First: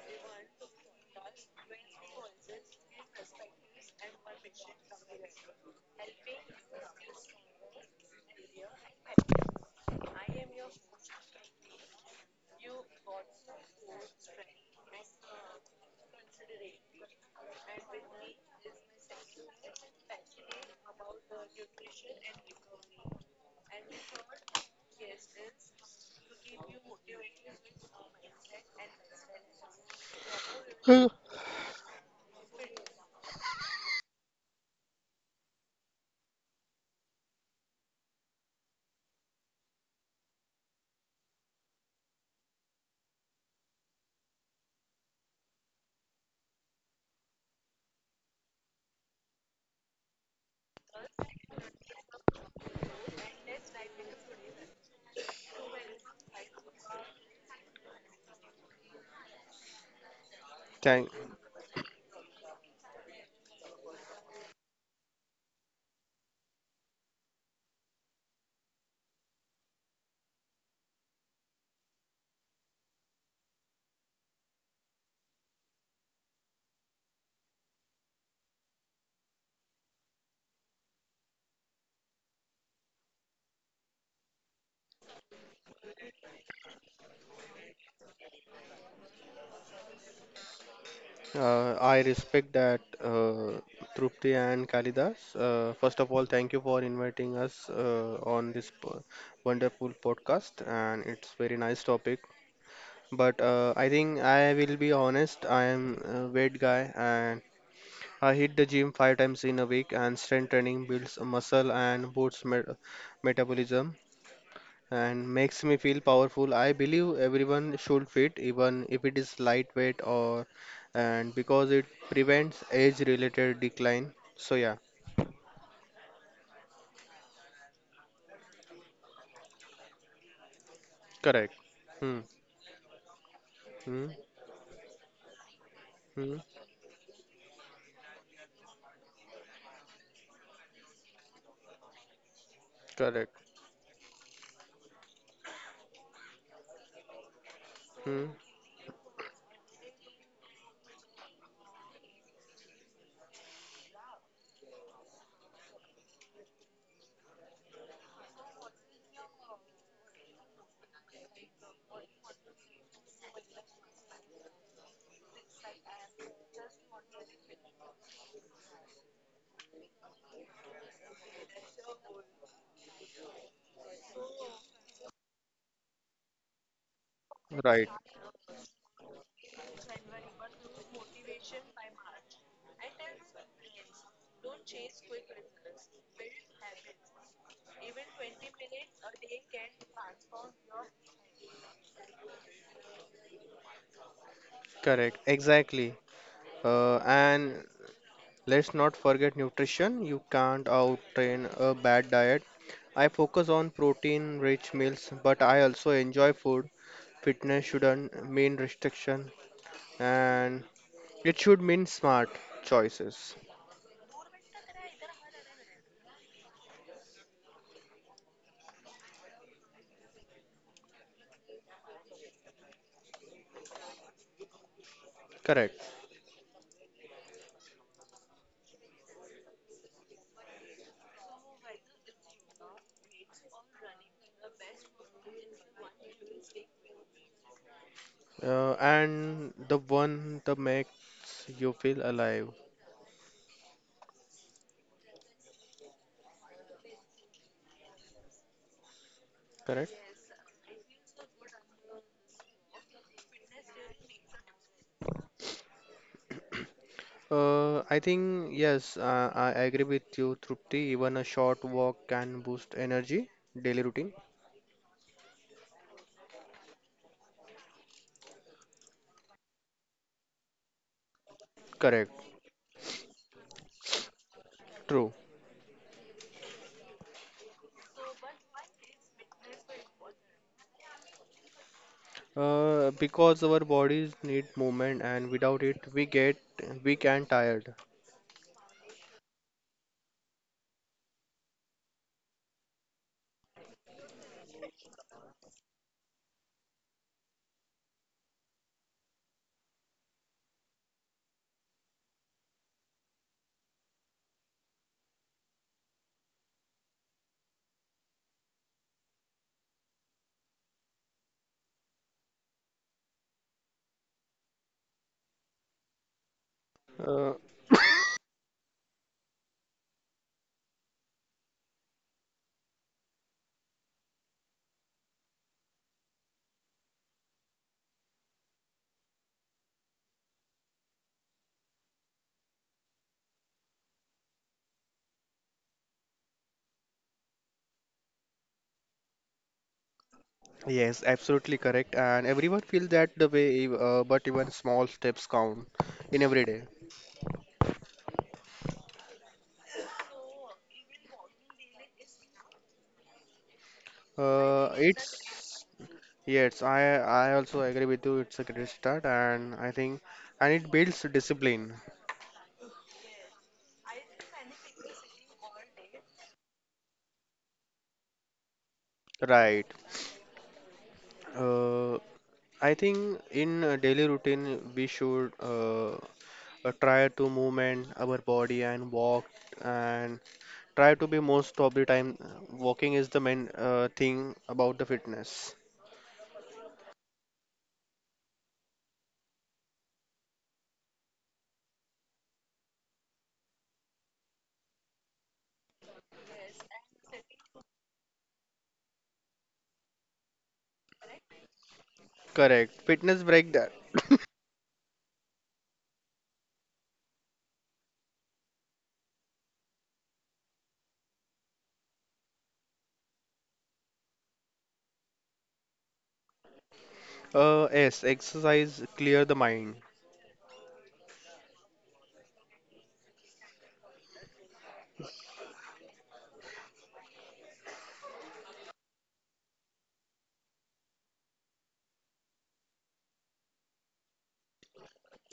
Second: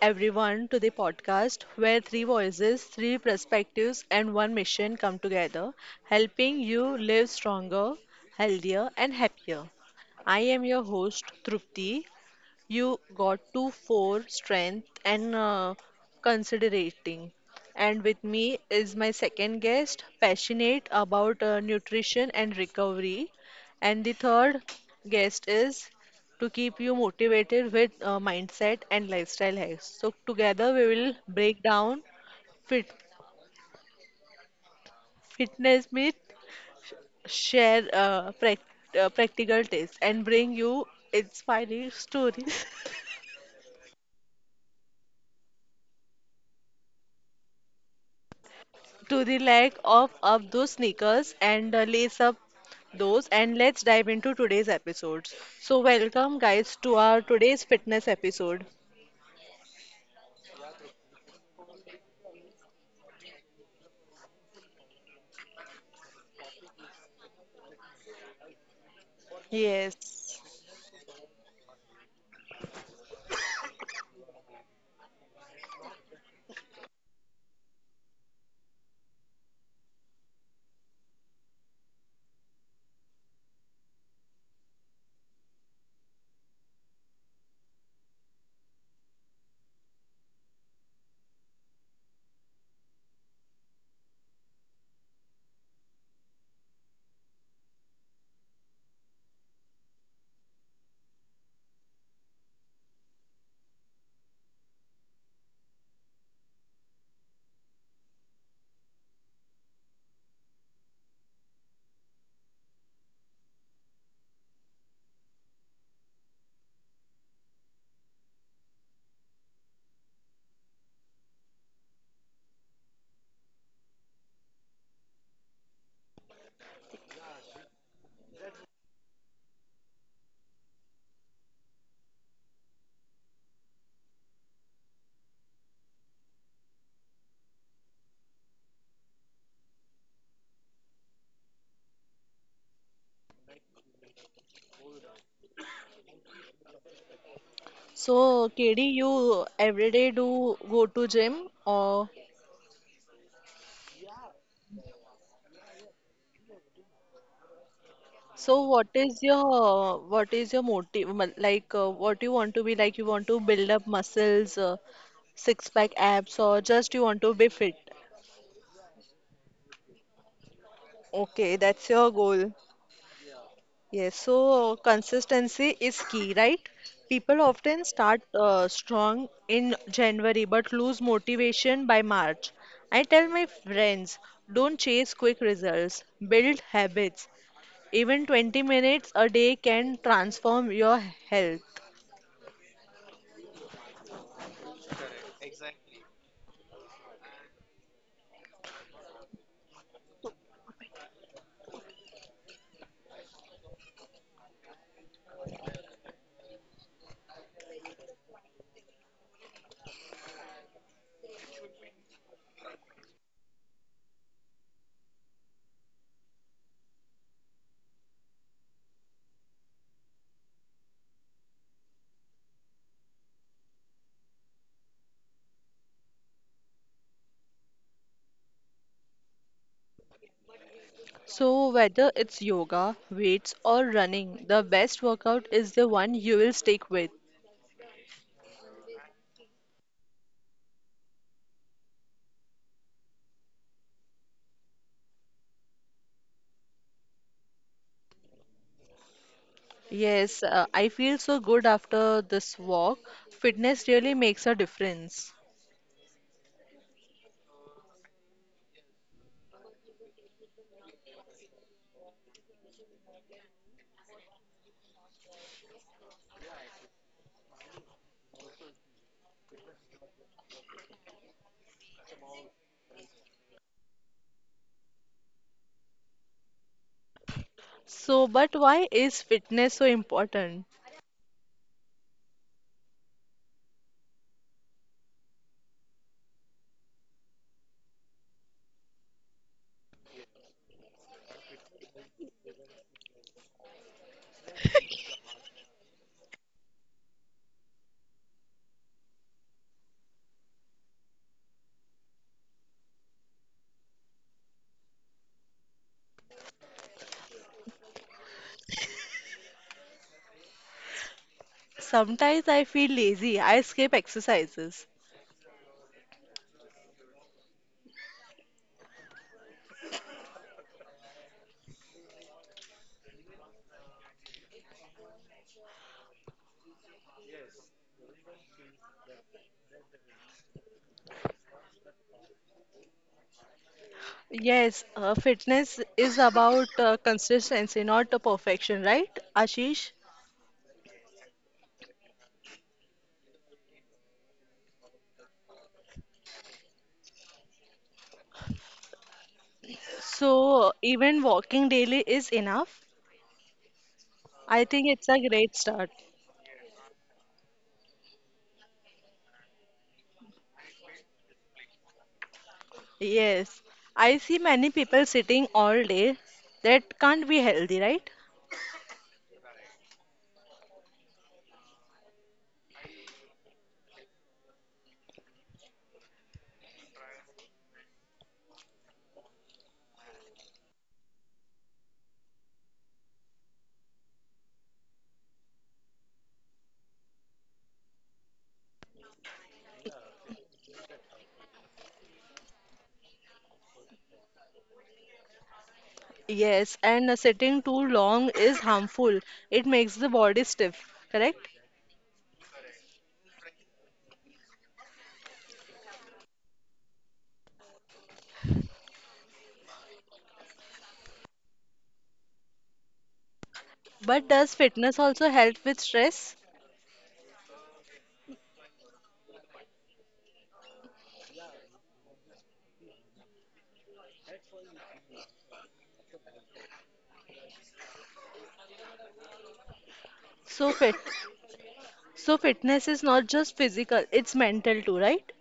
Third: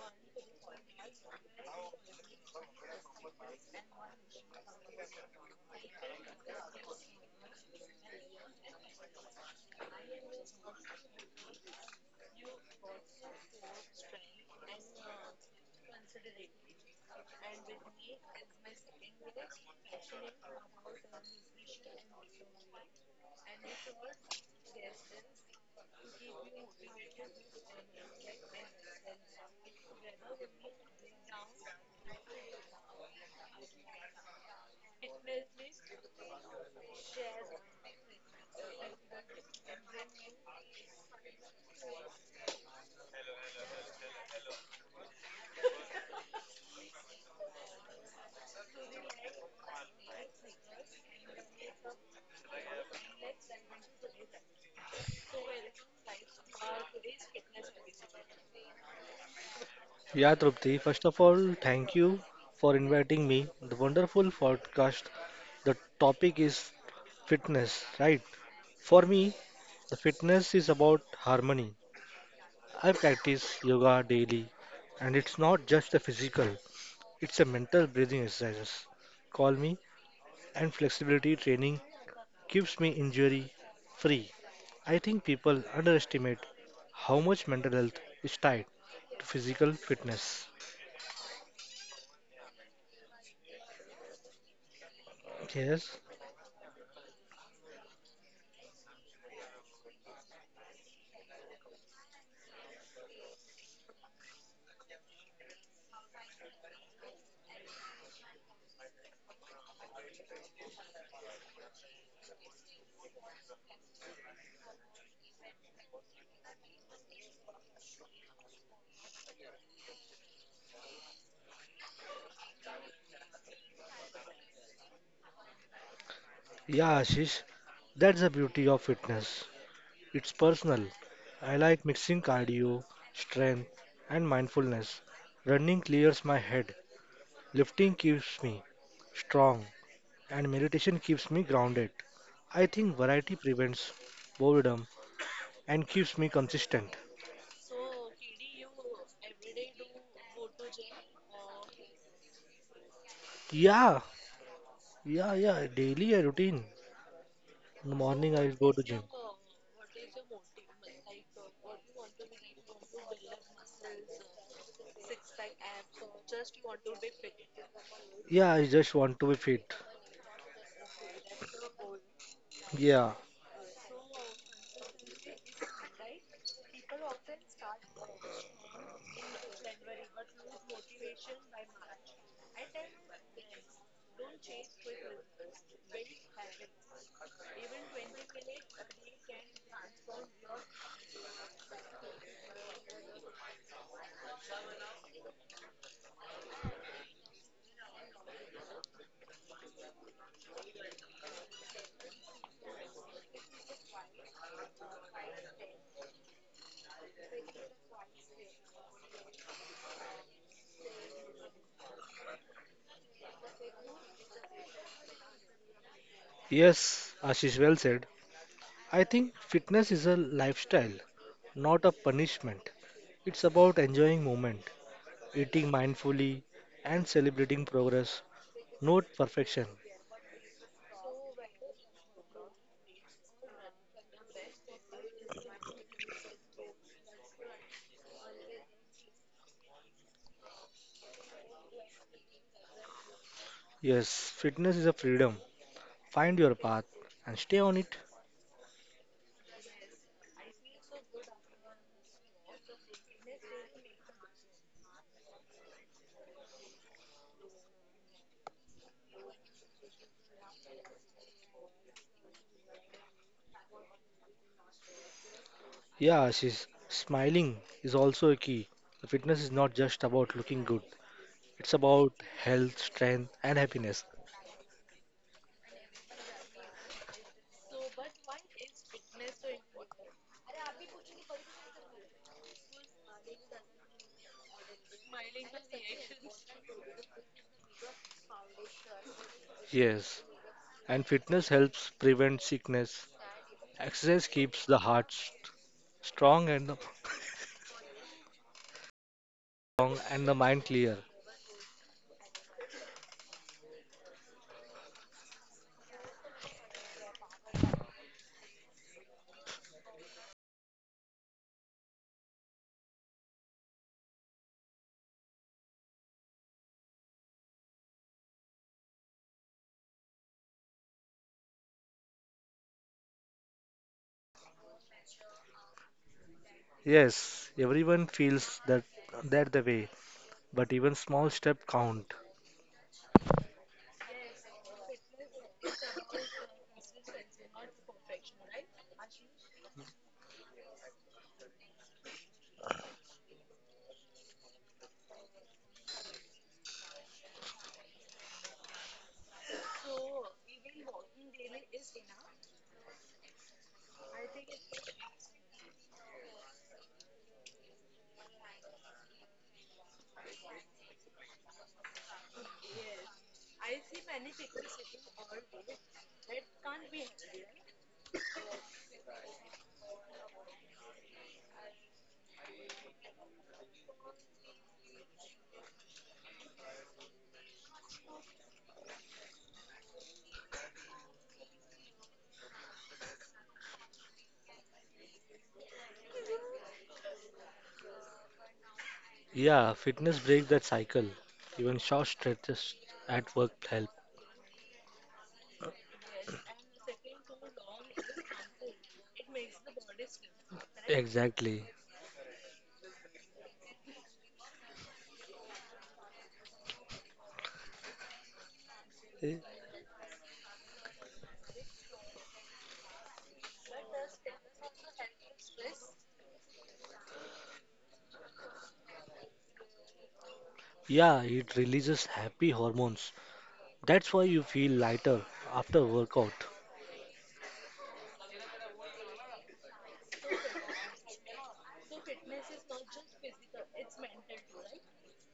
everyone, to the podcast where three voices, three perspectives, and one mission come together, helping you live stronger, healthier, and happier. I am your host, Trupti, you got to for strength and considerating, and with me is my second guest passionate about nutrition and recovery, and the third guest is to keep you motivated with mindset and lifestyle hacks. So together we will break down fit fitness myth, share practical tips and bring you inspiring stories. To the lack of up those sneakers and lace up those, and let's dive into today's episodes. So welcome guys to our today's fitness episode. Yeah, Trupti, first Thank, of all, thank you for inviting me. The wonderful podcast. The topic is fitness, right? For me, the Yes. fitness is about harmony. I practice yoga daily, and it's not just a physical, it's a mental breathing exercises. Call me and flexibility training keeps me injury free. I think people underestimate how much mental health is tied to physical fitness. I respect that, Trupti and Kalidas. First Yes. of all, thank you for inviting us on this wonderful podcast, and it's very nice topic. But I think I will be honest. I am a weight guy, and I hit the gym five times in a week. And strength training builds muscle and boosts metabolism. And makes me feel powerful. I believe everyone should fit, even if it is lightweight or and because it prevents age-related decline. So yeah, Yeah, Ashish, that's the beauty of fitness. It's personal. correct. I like Hmm. mixing cardio, strength, Hmm. and mindfulness. Running clears Hmm. my head, lifting keeps me strong, and meditation keeps me grounded. I think Correct. variety prevents boredom and keeps me consistent. Hmm. So KD, you every day do go to gym or Yeah, yeah, yeah. Daily a routine. In the morning so I go to gym. What is your like what you want to be, like you want to build up muscles, six pack abs, or just you want to be fit? Yeah, I just want to be fit. Okay, that's your goal. Yeah. Yes, so consistency is key, right? People often Right. start strong in January but lose motivation by March. I tell my friends, don't chase quick results, build habits. Even 20 minutes a day can transform your health. Correct. Exactly. And let's not forget nutrition. You can't out-train a bad diet. I focus on protein-rich meals, but I also enjoy food. Fitness shouldn't mean restriction. And it should mean smart choices. Yes, Ashish well said. I think fitness is a lifestyle, not a punishment. It's about enjoying moment eating Correct. mindfully, and celebrating progress, not perfection. So, whether it's yoga, weights, or running, the best workout is the one you will stick with. And the one that makes you feel alive. Yes, fitness is a freedom. Find your path and stay on it. Correct. Yes, I feel so good after this walk. Fitness really makes a difference. I think yes, I agree with you, Trupti. Even a short walk can boost energy. Daily routine. Yeah, Ashish, smiling is also a key. Fitness is not just about looking good, it's about Correct. health, strength, and happiness. True. So, but why is fitness so important? Because our bodies need movement, and without it, we get weak and tired. Yes, and fitness helps prevent sickness. Exercise keeps the heart strong and the, strong and the mind clear. Sometimes I feel lazy, I skip exercises. Uh, Yes, everyone feels that the way, but even small step count. Yes, fitness is about consistency, not perfection, right, Ashish? yes, absolutely correct. And everyone feels that the way, but even small steps count in every day. So, even walking daily is enough. I think it's a great It's start. Yes, I also agree with you. It's a great start, and I think and it builds discipline, Yes, I see many people sitting all day. That can't be healthy, right? right? Uh, I think in a daily routine we should, try to movement our body and walk, and try to be most of the time, walking is the main thing about the fitness. Yeah, fitness breaks that cycle. Even short stretches at work help. Yes, and sitting too long is harmful. It makes the body stiff, correct? Exactly. Correct. Fitness break that. Eh, But does fitness also help with stress? Yes, exercise clear the mind. Yeah, it releases happy hormones. That's why you feel lighter after workout. So fit so fitness is not just physical, it's mental too, right?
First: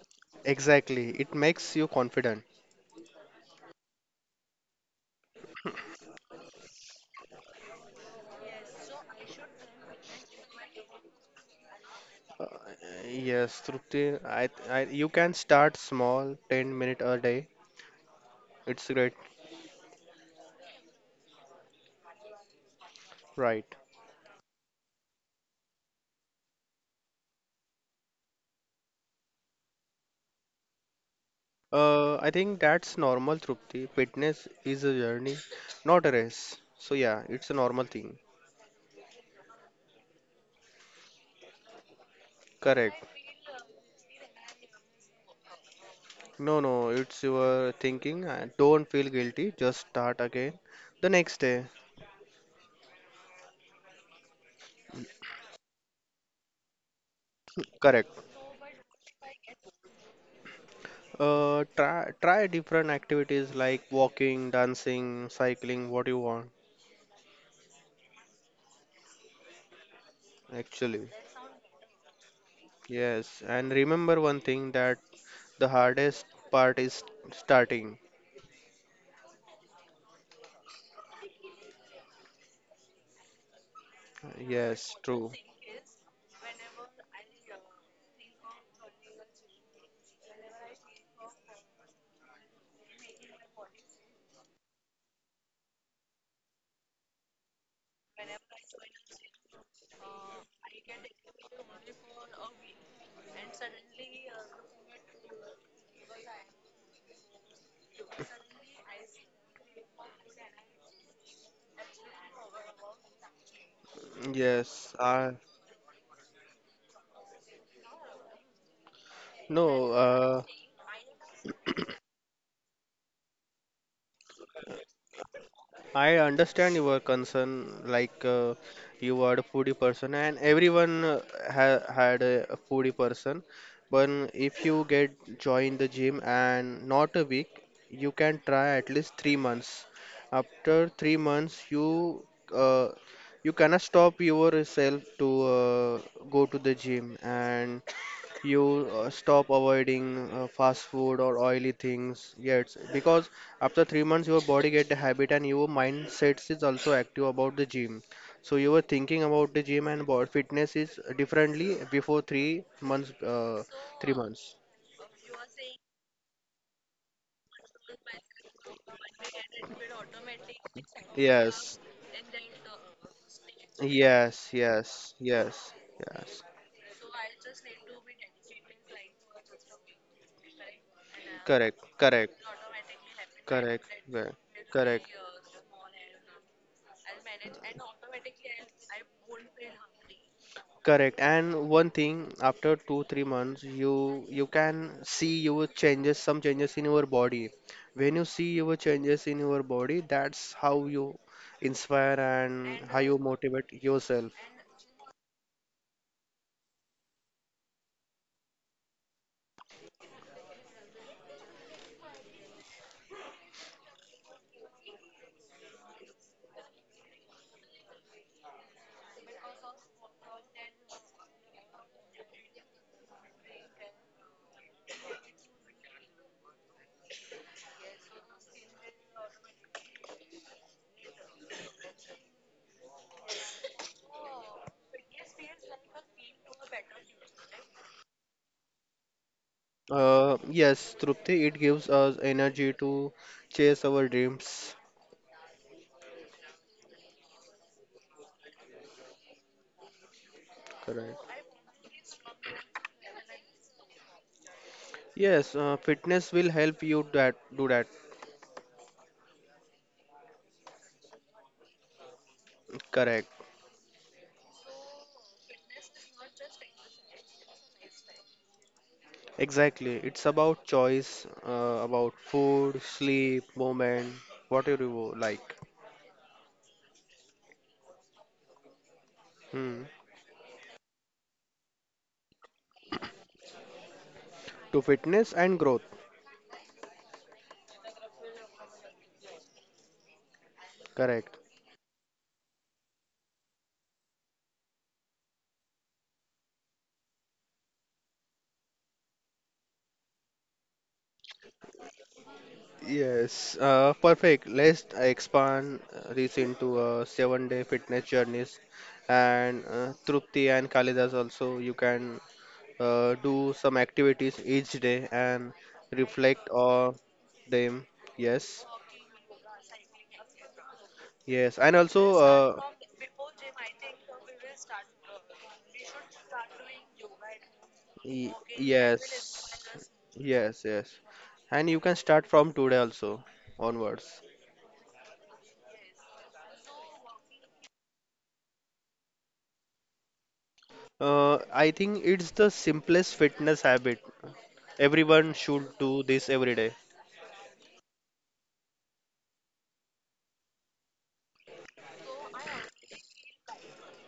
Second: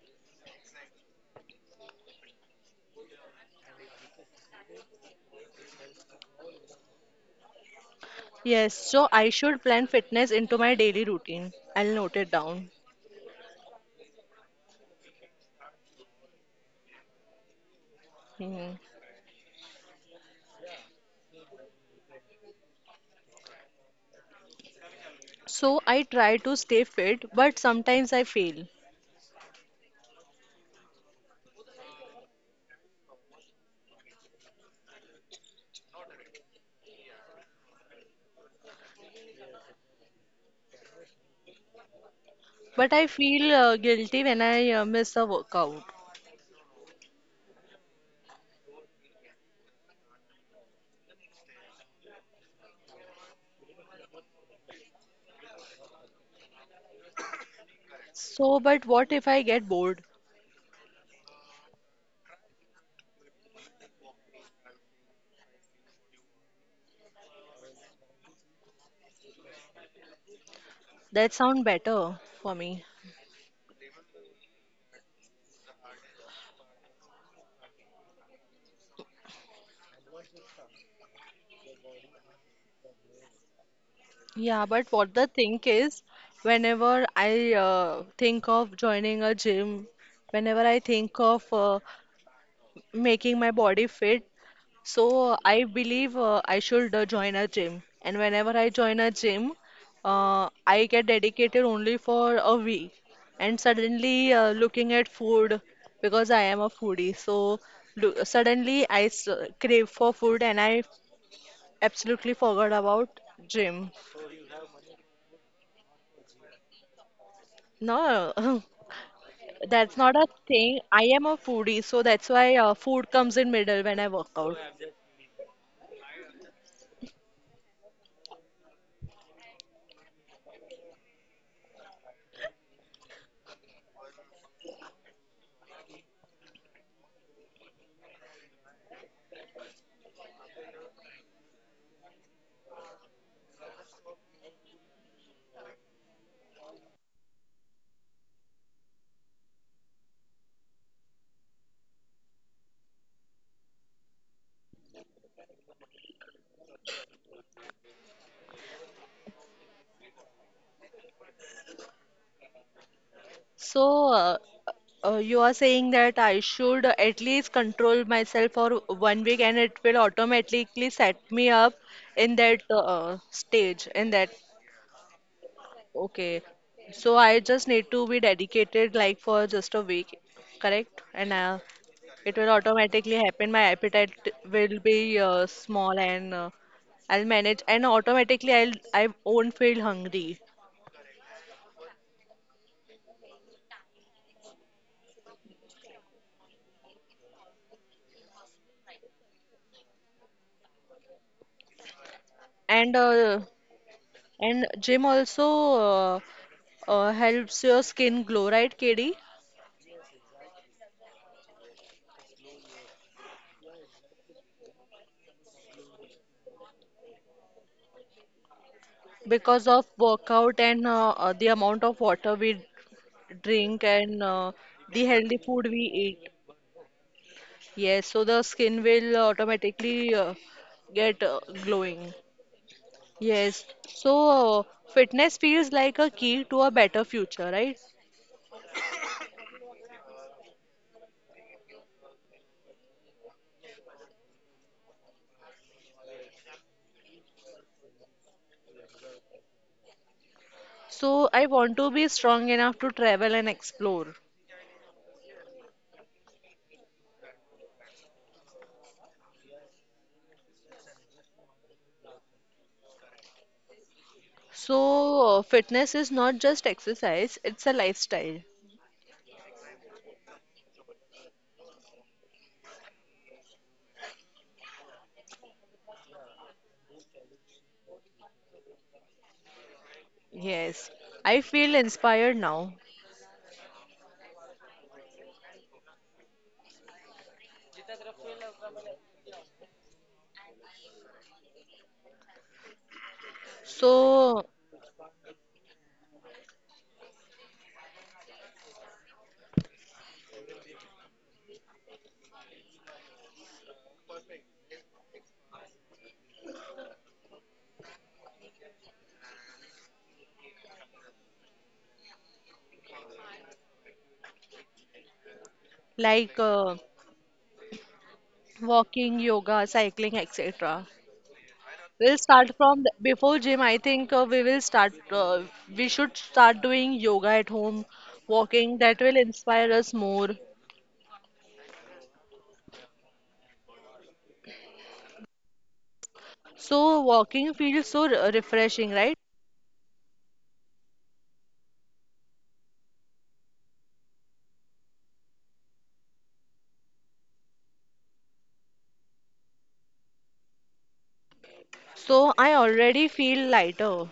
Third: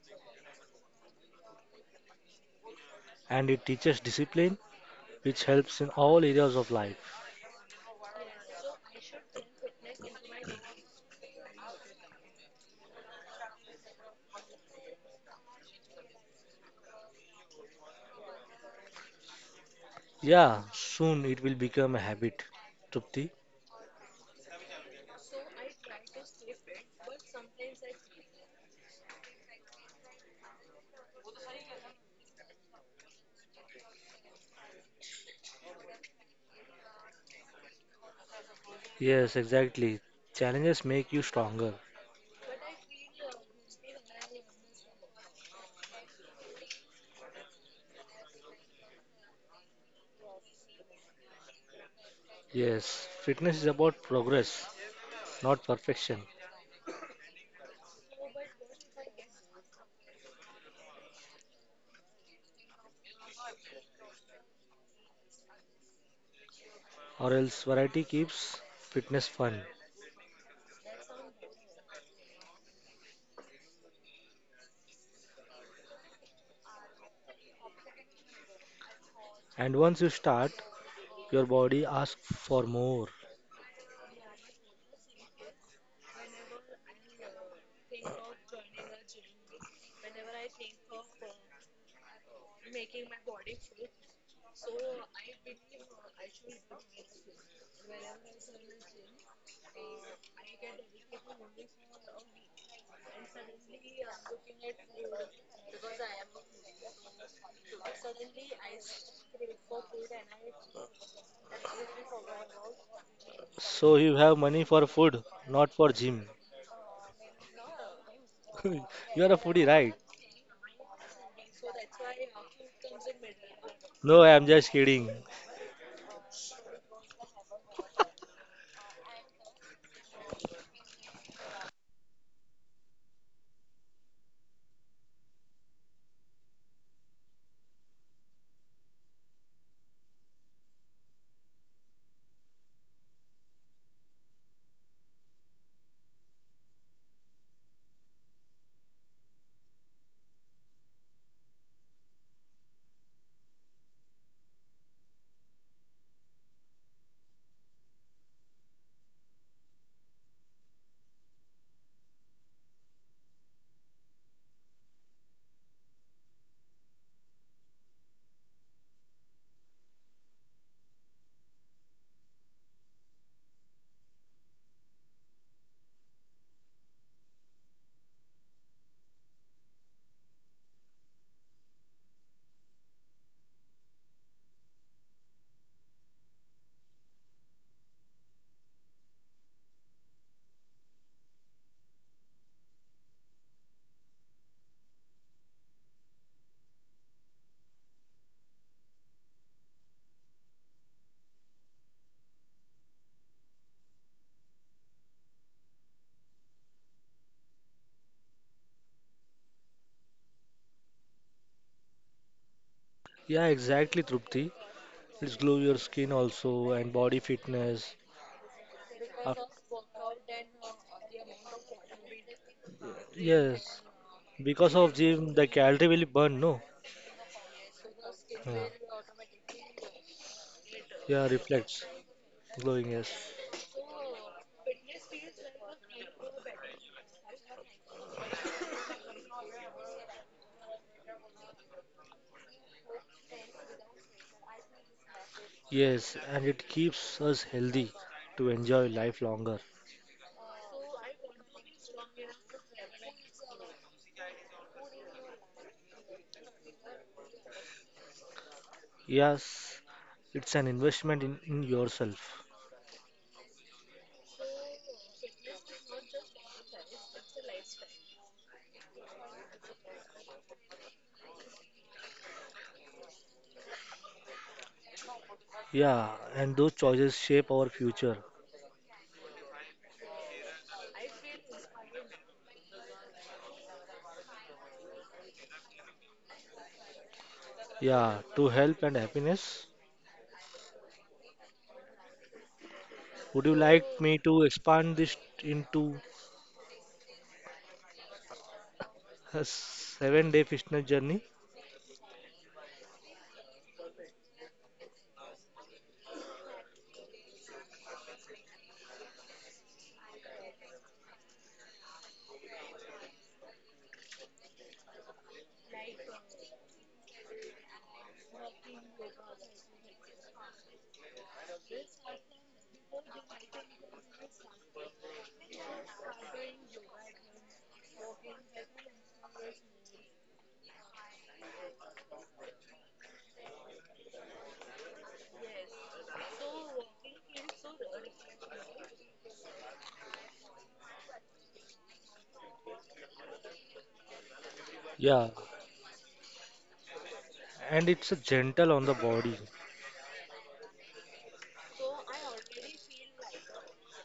Exactly. It makes you confident. And it teaches discipline, which helps in all areas of life. Yes, so I should plan fitness into my daily routine. I'll note it down. Yes, Trupti, you can start small, 10 minute a day. Hmm. It's great, Yeah, soon it will become a habit. Trupti? right? So I try to stay fit, but sometimes I fail. I think that's normal, Trupti. Fitness is a journey, not a race. So yeah, it's a normal thing. Yes, exactly. Challenges make you stronger. But I Correct. feel guilty when I miss a workout. No, no, it's your thinking. Don't feel guilty. Just start again the next day. Yes, fitness is about progress, not perfection. Correct. So, but what if I get bored? Try different activities like walking, dancing, cycling, what you want, Or else, variety keeps fitness fun. actually. That sound better for me. Yes, and remember one thing that the hardest part is starting. And once you start, your body asks for more. Yeah, but what the Yes, thing true. is, whenever I think of joining a gym, whenever I think of making my body fit, so I believe I should join a gym. And whenever I join a gym, I get dedicated only for a week. And suddenly, looking at food, because I am a foodie, so lo- suddenly I s crave for food and I absolutely forgot about So you gym. have money for Yes, food, I not for gym. No. You are a foodie, right? no, That's not a uh, thing. I am a foodie, so that's why food comes in middle when I No, work I am out. just kidding. I understand your concern. Like, you are a foodie person, and everyone ha had a foodie person. But if you get join the gym and not a week, you can try at least 3 months. After 3 months, uh, you cannot stop yourself to uh, go to the gym and you stop avoiding fast food or oily things. Yes, because after 3 months, your body get the habit and your mindset is also active about the gym. So you were thinking about the gym and about fitness is differently before 3 months. So three months. You are saying that I should at least control myself for 1 week, and it will automatically set me up Yes, in that stage. In that, yes, yes, yes, okay. yes. So I just need to be dedicated like for just a week, correct? And Correct, it correct, will automatically happen. My correct, appetite correct, will correct. be small and I'll manage and automatically I won't feel hungry. Correct. And one thing, after two, 3 months, you can see your changes, some changes in your body. When you see your changes in your body, that's how you inspire and And how you motivate yourself. Gym also helps your skin glow, right, KD? Yeah, exactly, Trupti. It's glow your skin also and body fitness. Af- Because of workout and the amount of water we drink yes, and because of the healthy gym, the food we calorie will eat. burn, no? Yes, so the Yeah, skin will automatically yeah get reflects glowing. glowing, yes. Yes, so fitness feels like a key to a better future, right? Yes, Trupti, it gives us energy to chase our dreams. Yes, and it keeps us healthy to enjoy life longer. Correct. So I want to be strong enough to travel and explore. Yes, fitness will help you that do that. Yes, it's an investment in yourself. Correct. So fitness is not just exercise, it's a lifestyle. Exactly. It's about choice, about food, sleep, movement, whatever you like. Yeah, and those choices shape our future. Hmm. Yes, I feel inspired now. To fitness and growth. Yeah, to health and happiness. Correct. Would you like me to So expand this into a 7-day fitness journey? Yes, perfect. Let's expand this into a 7 day fitness journeys, and Trupti and Kalidas also you can do some activities each day and like reflect on them. Yes, walking, yoga, cycling, etc. yes, and We'll also, start from the, before gym. I think we will start. We should start doing yoga at home, walking. That will inspire yes, us more. yes, yes. And you can start from today also onwards. So walking feels so refreshing, right? I think it's the simplest fitness habit. Everyone Yeah, should do this every day. and it's a gentle on the body. So I already feel lighter.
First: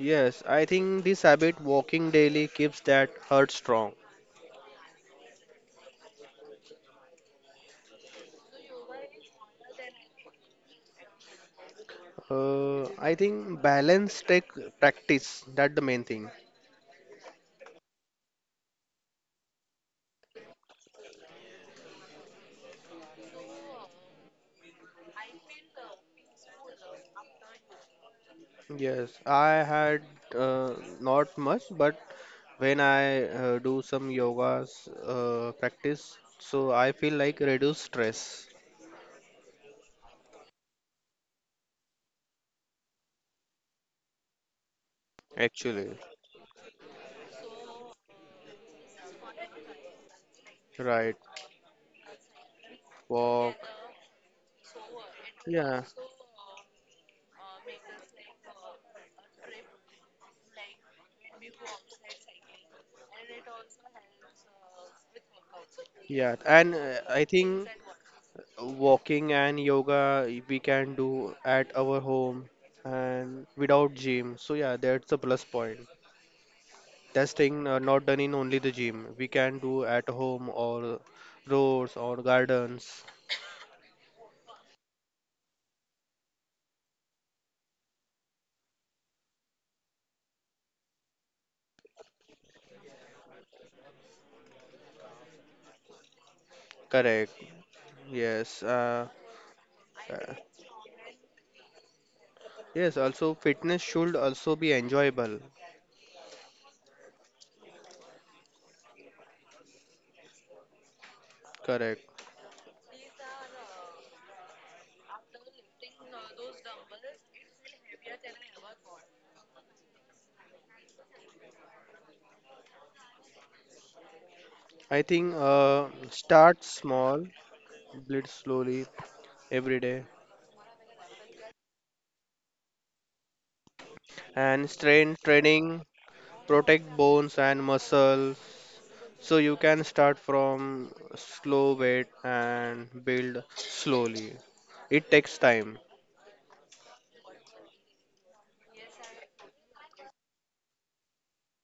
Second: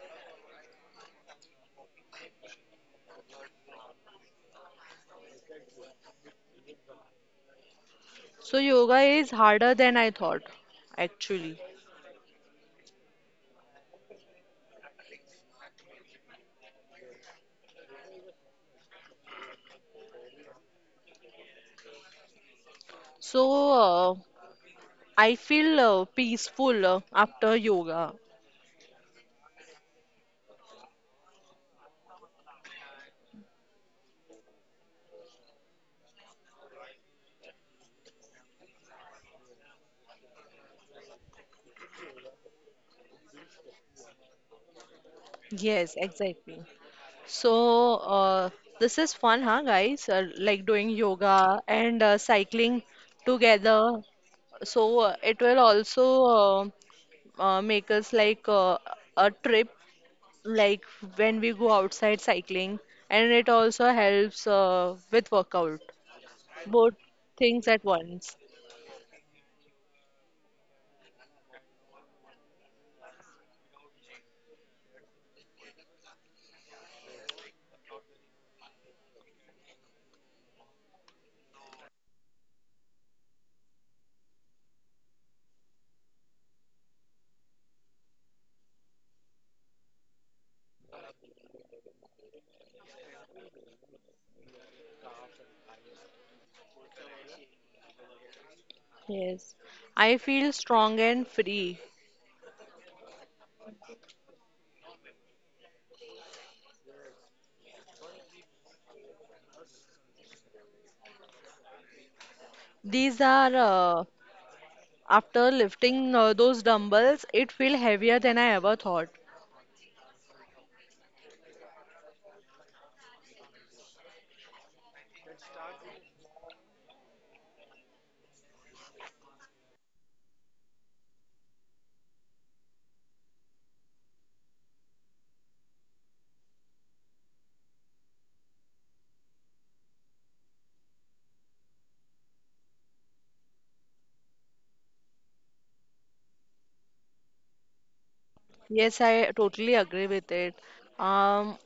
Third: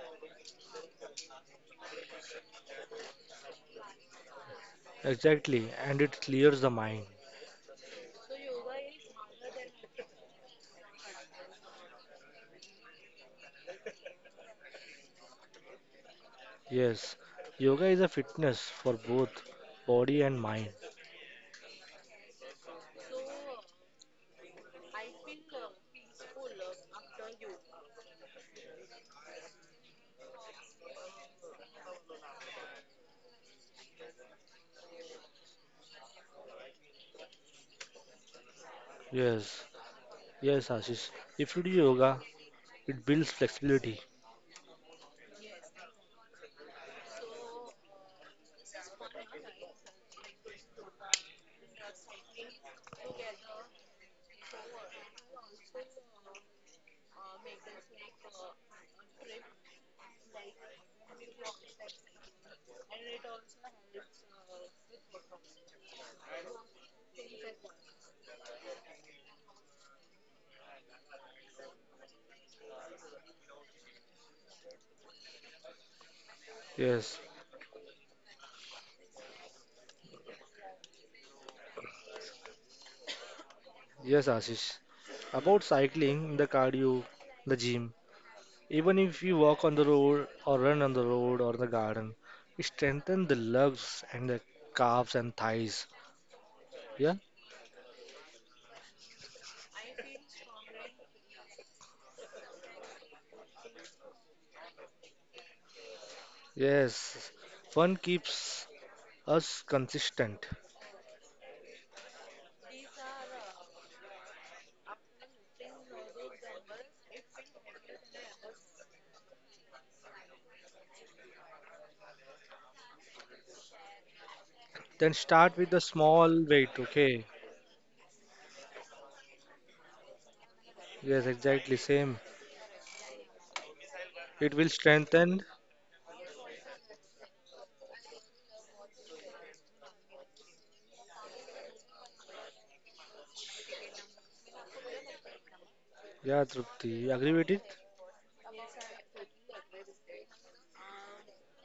Yes, I think this habit, walking daily, keeps that heart strong. Exactly, and it clears the mind. So yoga is harder than I thought, actually. Uh, I think balance take practice. That's the main thing. Yes, yoga is a fitness for both body and mind. So I feel peaceful after yoga. Yes, I had, uh, not much, but when I do some yoga's practice, so I feel like reduce stress. Yes, yes, Ashish. If you do yoga, it builds flexibility. Yes, Actually, exactly. So this is fun, huh, guys? Like doing right? yoga and cycling Walk. together. So it will Yeah, also make us like a trip, like when we go outside cycling, and it also helps with workout. yeah, and Both I things think at once. walking and yoga we can do at our home and without gym. So yeah, that's a plus point. Yes, That's thing, not done in only the gym. We can do at home or roads or gardens. yes, Ashish. About cycling, the cardio, the gym, even if you walk on the road or run on the road or the garden, it strengthens the legs and the calves and thighs. Yeah, Correct. Yes. Yes, I uh, feel strong and free. yes. Also, fitness should also be enjoyable. yes. Fun keeps us consistent. Correct. These are after lifting those dumbbells, it feel heavier than I ever thought. I Then think, start with the small start weight, okay? small, build slowly every day, Yes, exactly same. It will and strength strengthen. training protect bones and muscles. So you can start from slow weight and build slowly. It takes time. Yeah, Trupti, you agree with it? Yes, I totally agree with it. Um,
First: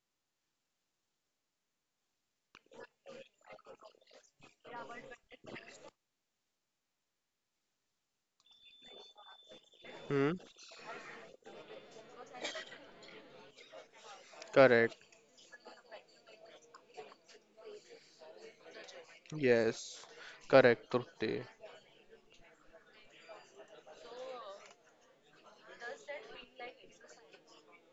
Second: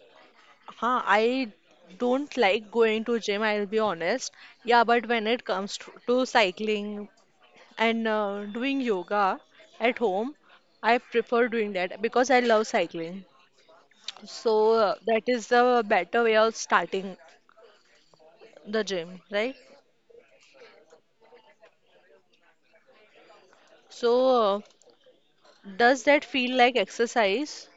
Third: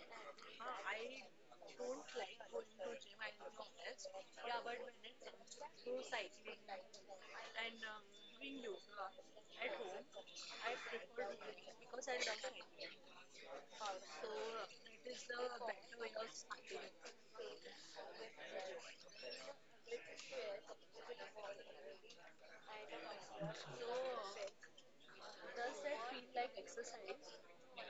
I don't like going to gym, I'll be honest. Yeah, but when it comes to, cycling, and doing yoga at home, Hmm? I prefer doing that because I love cycling. So Correct. that is the better way of starting the gym, right? Yes, correct, Trupti. So does that feel like exercise,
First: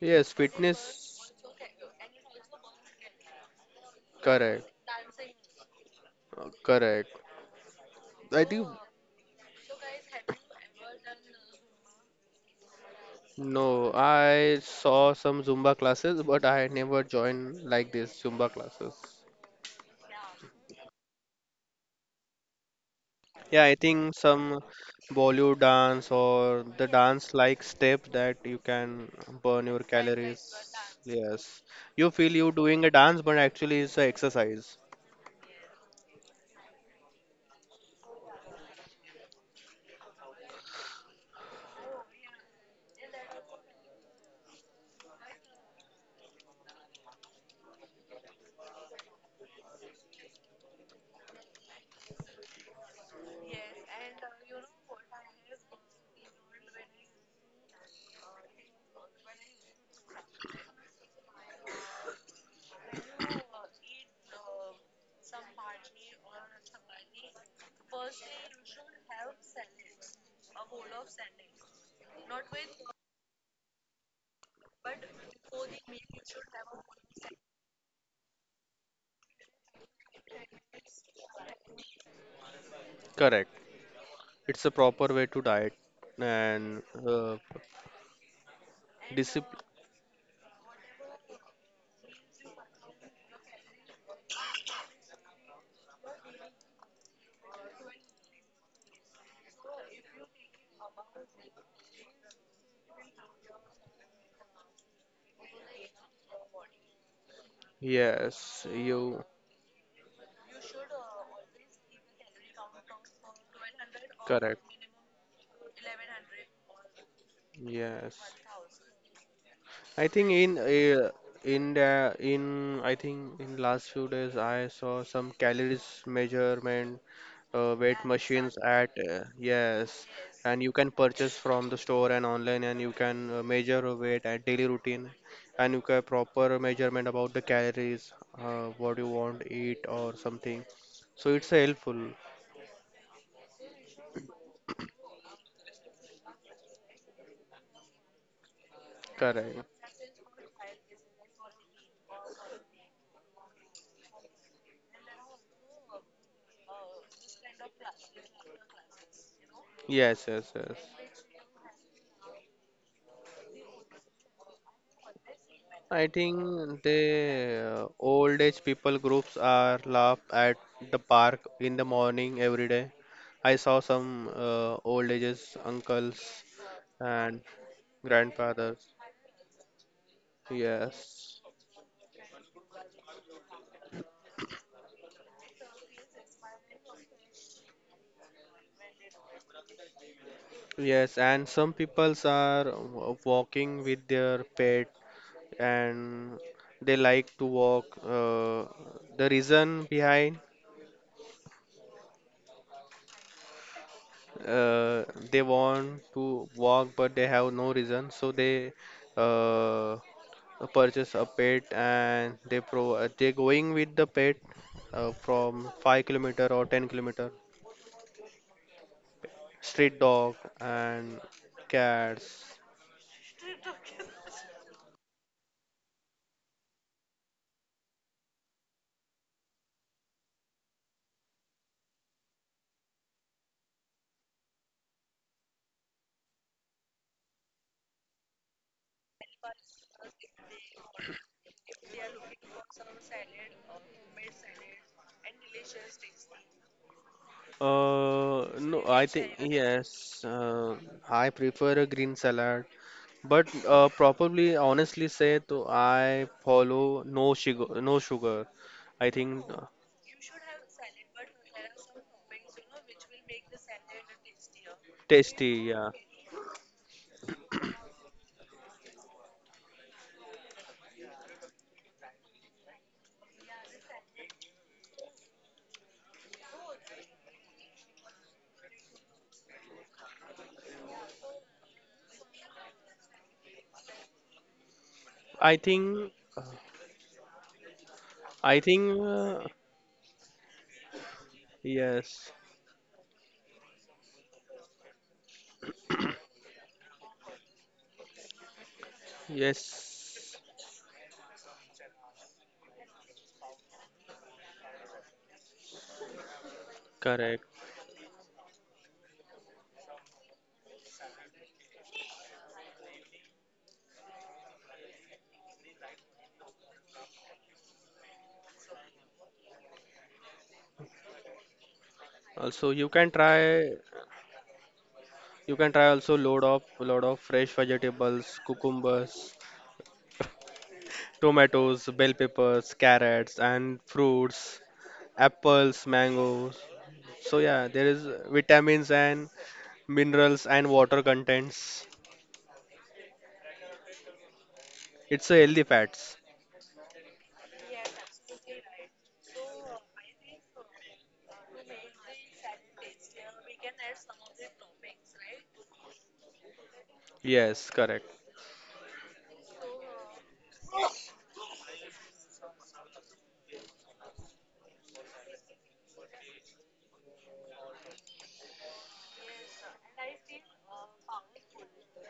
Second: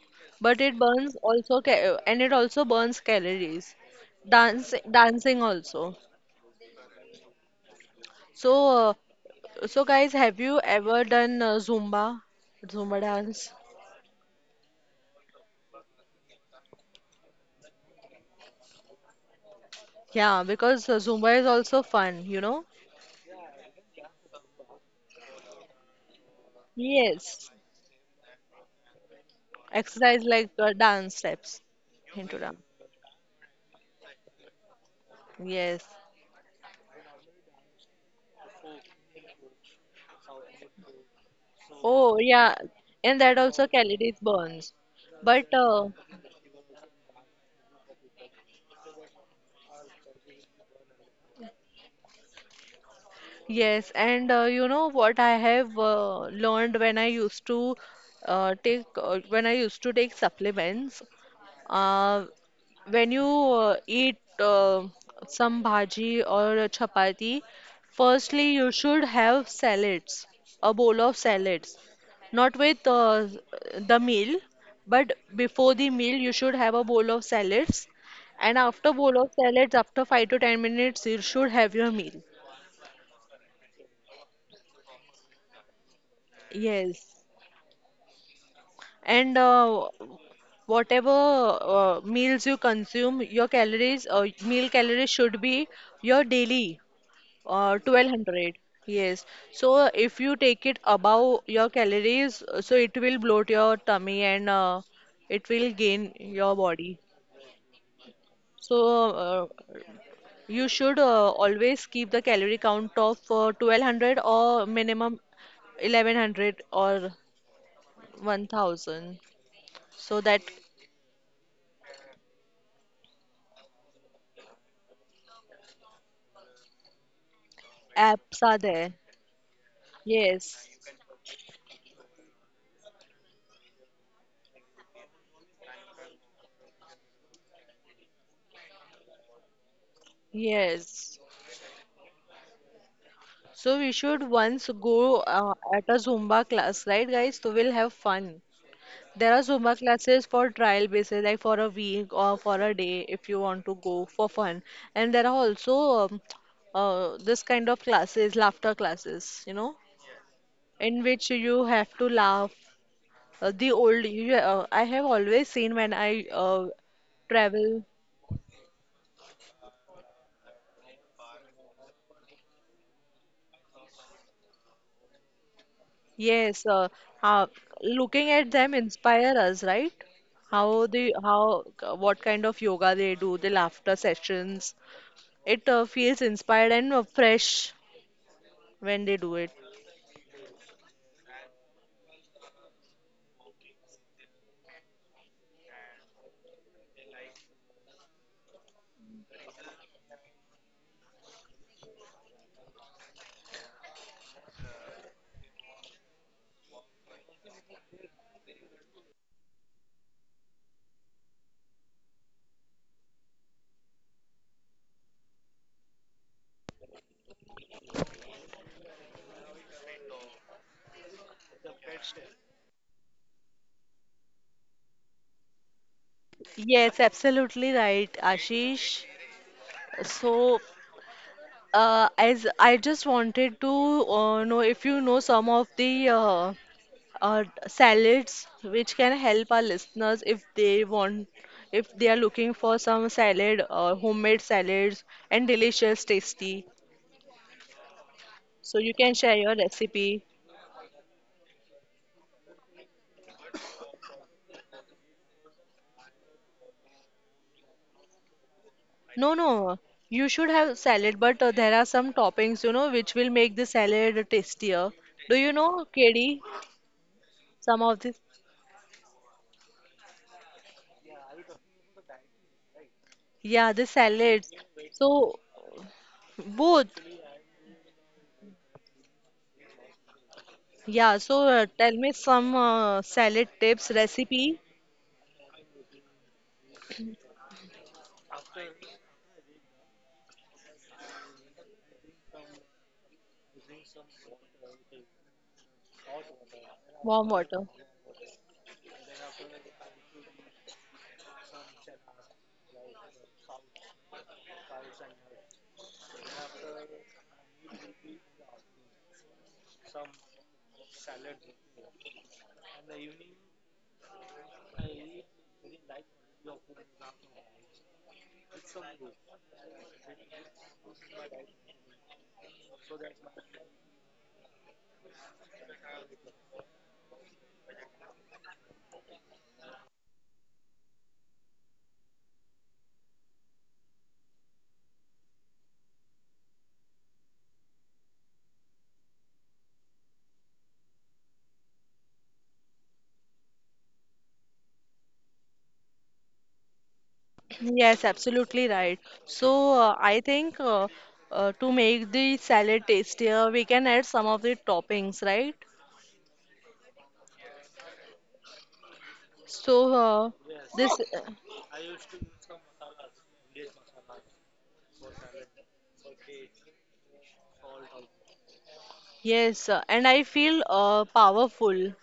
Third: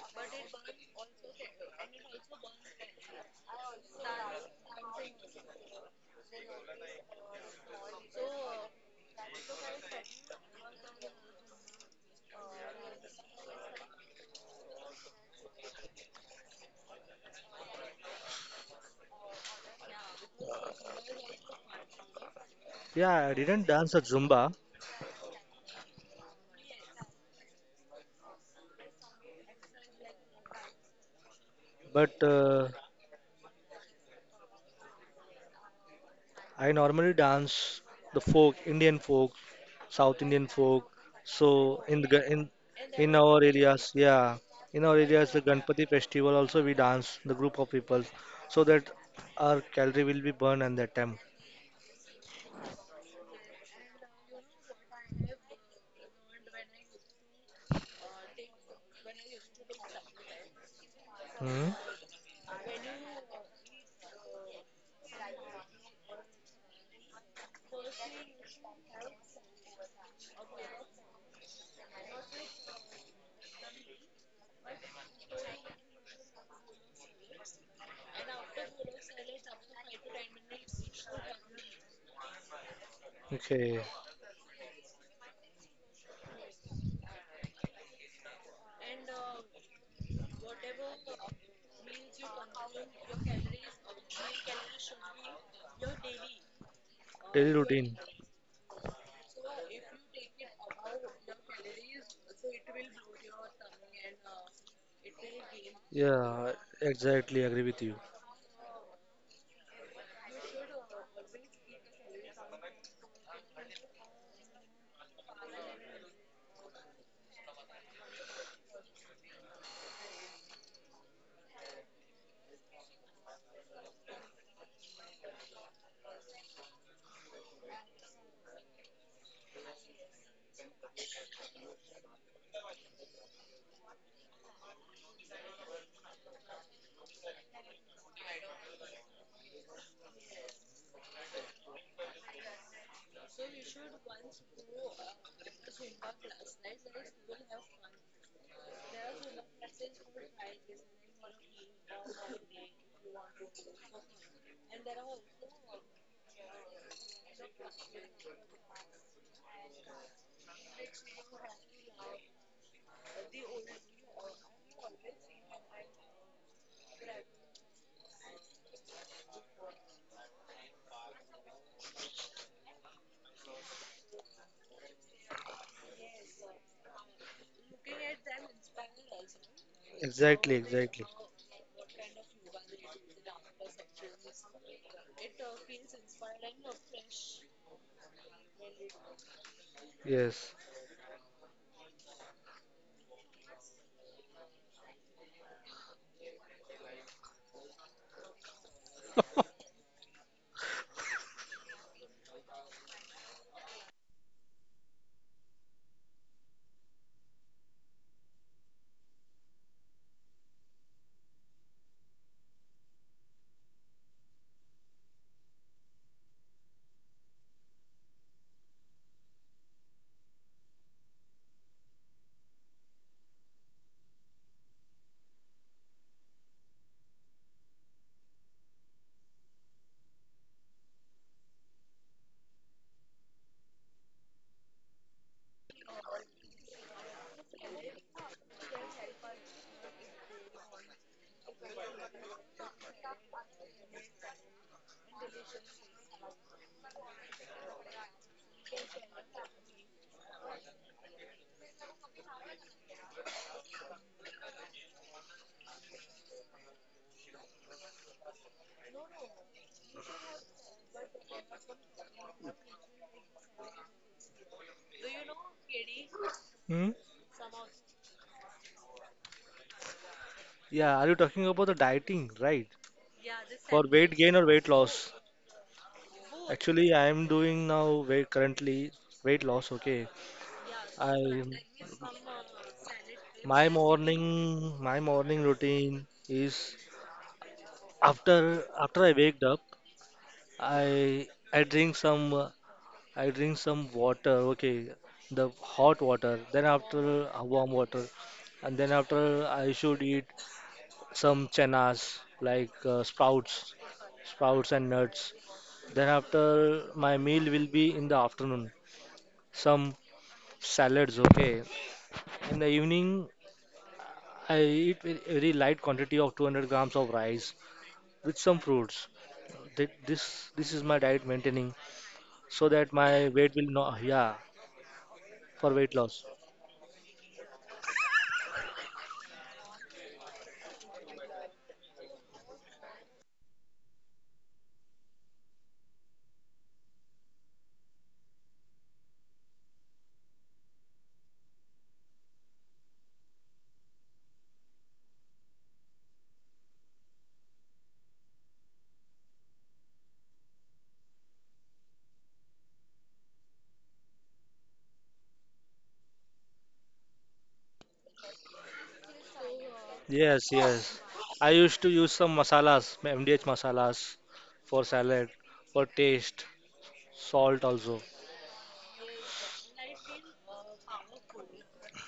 Yes, but it burns fitness, also and it also burns calories, dance correct, dancing also. Correct. I So think, uh, so guys, have you ever done zumba dance? no, I saw some Zumba classes, but I never joined like this Zumba classes. Yeah, because zumba is also fun, you know. Yeah, I Yeah, didn't I dance a think Zumba, some Bollywood dance or the dance Yes. like step that you can burn your Exercise like calories. dance steps Yes, you but into feel them. you doing a dance, but actually it's a exercise. Yes. I normally dance the folk, Indian folk, South Indian folk. So Oh, yeah. And in that our also areas, calories yeah, burns. in our areas, But the Ganpati festival also we dance the group of people, so that our calorie will be burned at that time. yes, and you know what I have learned when I used to take when I used to take supplements. Hmm? Uh, when you eat some bhaji or a chapati, firstly you should have salads, a bowl of salads. Not with the meal, but before the meal you should have a bowl of salads. And after bowl of salads, after 5 to 10 minutes, you should have your meal. Correct. Okay, It's a proper way to diet and Yes. And discipline. Whatever meals you consume, your calories, meal calories should be your daily. daily routine. 1200. Yes. So if you take it above your calories, so it will bloat your tummy and it will gain your Yeah, body. exactly. Agree with you. Yes, So you you should always keep the calorie count of 1200, correct. or minimum 1100 or Yes. 1000. I So think that in the in I think in last few days I saw some calories measurement, weight apps are machines there. at, yes, Yes. and you can purchase from the store and online, and you can measure your weight at daily routine, and you can proper measurement about the calories, what you want eat or something, Yes. so it's helpful. So we should once go at a Zumba class, right, guys? So we'll have fun. There are Correct. Zumba classes for trial basis, like for a week or for a day if you want to go for fun. And there are also this kind of classes, laughter classes, you know, Yes, yes, in yes. which you have to laugh. I have always seen when I I think travel, the old age people groups are laugh at the park in the morning every day. I saw some old ages uncles yes, and uh, looking at them grandfathers. inspire us, right? Exactly, How exactly. the Yes, how what kind of yoga they do, the laughter sessions. It feels inspired and fresh when they do it. Yes. yes, and some peoples are walking with their pet, and they like to walk. The reason behind, uh, they want to walk, but they have no reason, so they uh, purchase a pet and they going with the pet from 5 kilometers or 10 kilometers. Street dog and cats. Yes, absolutely right, Ashish. So, as I just wanted to know if you know some of the salads which can help our listeners if they want, if they are looking for some salad, homemade salads and delicious, tasty. So No, you I can share think your recipe. yes. I prefer a green salad, but probably honestly say, to I follow no sugar, no sugar. I No, think no, you should have salad, but there are some toppings, you know, which will make the salad tastier. Do you tasty. know, Yeah, Katie? Hmm? Some of the, Yeah, are you talking about the dieting, right? yeah, the For weight gain salads. or weight loss? So both, Actually, I am doing now weight currently weight loss, okay. yeah. So I tell me some salad tips, recipe, my morning I routine think is after I after think I waked up, I I drink some yes, uh, I drink some water, okay, the hot water. Then after warm water. warm water, and then after I should eat yes, some chenas like sprouts sprouts and nuts. Then after my meal correct. will be in the afternoon, some salads, okay. In the evening, I eat very light quantity of 200 grams of rice with some fruits. Th- This this is my diet maintaining so Also, that you can my weight will try not, yeah, you for can try weight also loss. load of fresh vegetables, cucumbers, tomatoes, bell peppers, carrots, and fruits, apples, mangoes. So yeah, there is vitamins and minerals and water contents. It's a healthy fats. Yes, absolutely right. So I think to make the salad tastier, we can add some of the toppings, right? Yes, correct. So Yes, this, yes. uh, I used to use some masalas, MDH masalas for salad, for taste, salt also. yes, and I feel powerful.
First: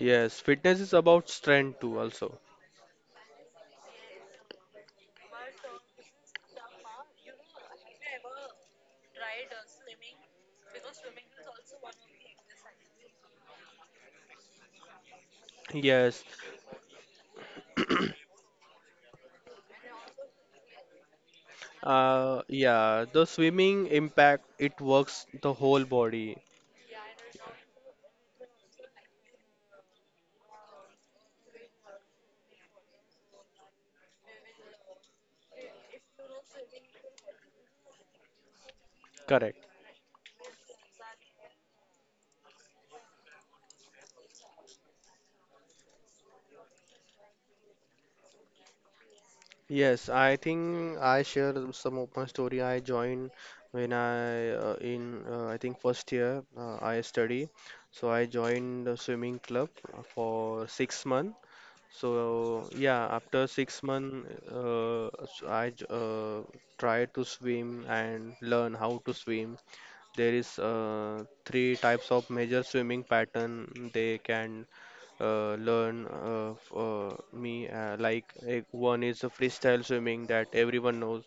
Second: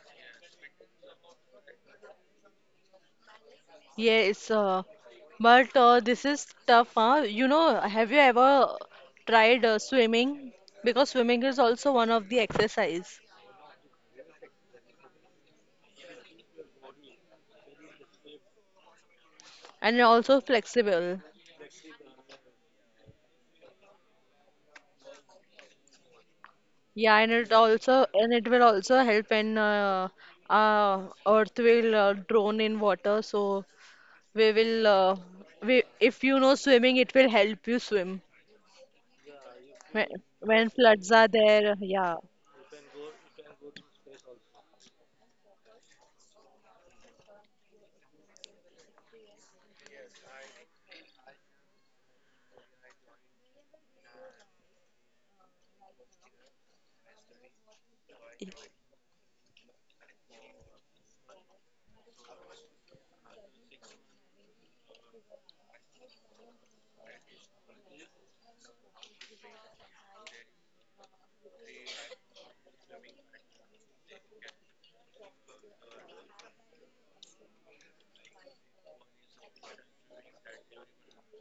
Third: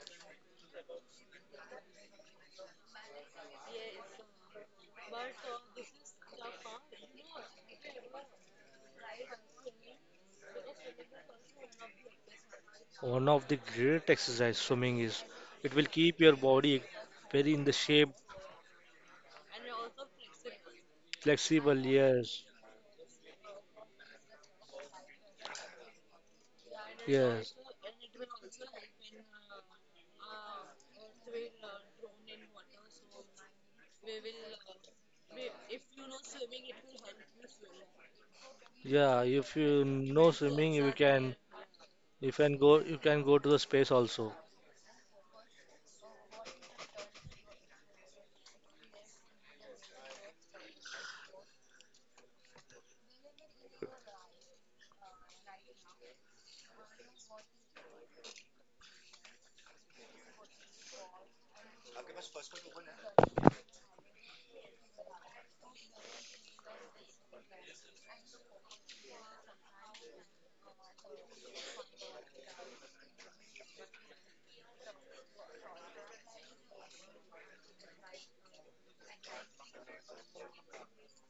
Yes, fitness is about strength too also. Yes, but this is tough, huh? You know, have you ever tried swimming? Because swimming is also one of the exercise One of the great exercise swimming is it will keep Yes. your body very in the shape, and also flexible. flexible. Yes, Yeah, the swimming impact it works the whole body. Yeah, and it yes, will also help in earth will drone in water. So we will we if you know swimming, it will help you swim yeah. If Correct. you when, know when swimming, you floods are can there. Yeah. you can go you can go to the space also. Yes, I think I share some of my story. I joined when I, in, I think first year, I study, so I joined the swimming club for 6 months. So yeah, after 6 months, tried to swim and learn how to swim. There is three types of major swimming pattern they can learn, one is a freestyle swimming that everyone knows,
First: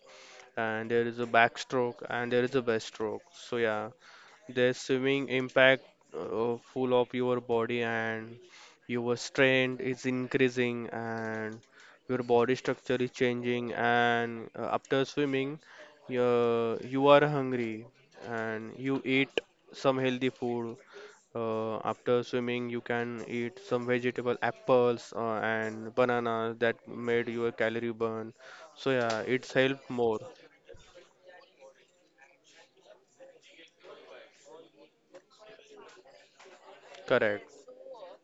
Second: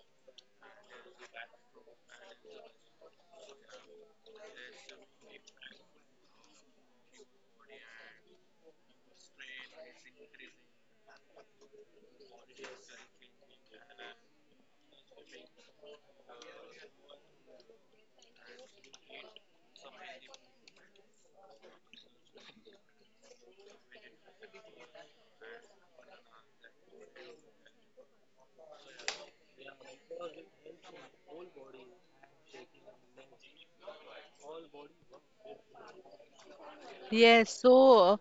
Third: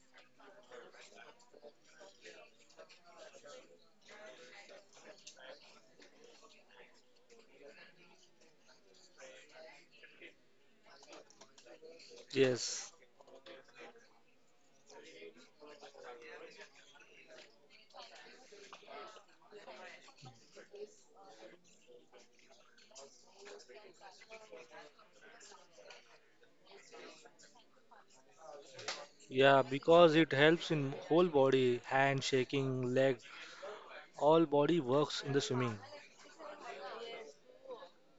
and there is a backstroke and there is a breaststroke. So yeah, the swimming impact, full of your body, and your strength is increasing, and your body Yes, structure is changing, and after swimming you are hungry and you eat some healthy food. After swimming, you can eat some vegetable apples and bananas that made your calorie burn. So yeah, it's yeah, help more. because it helps in whole body, hand shaking, leg, all body works in the swimming. Correct. Yes, so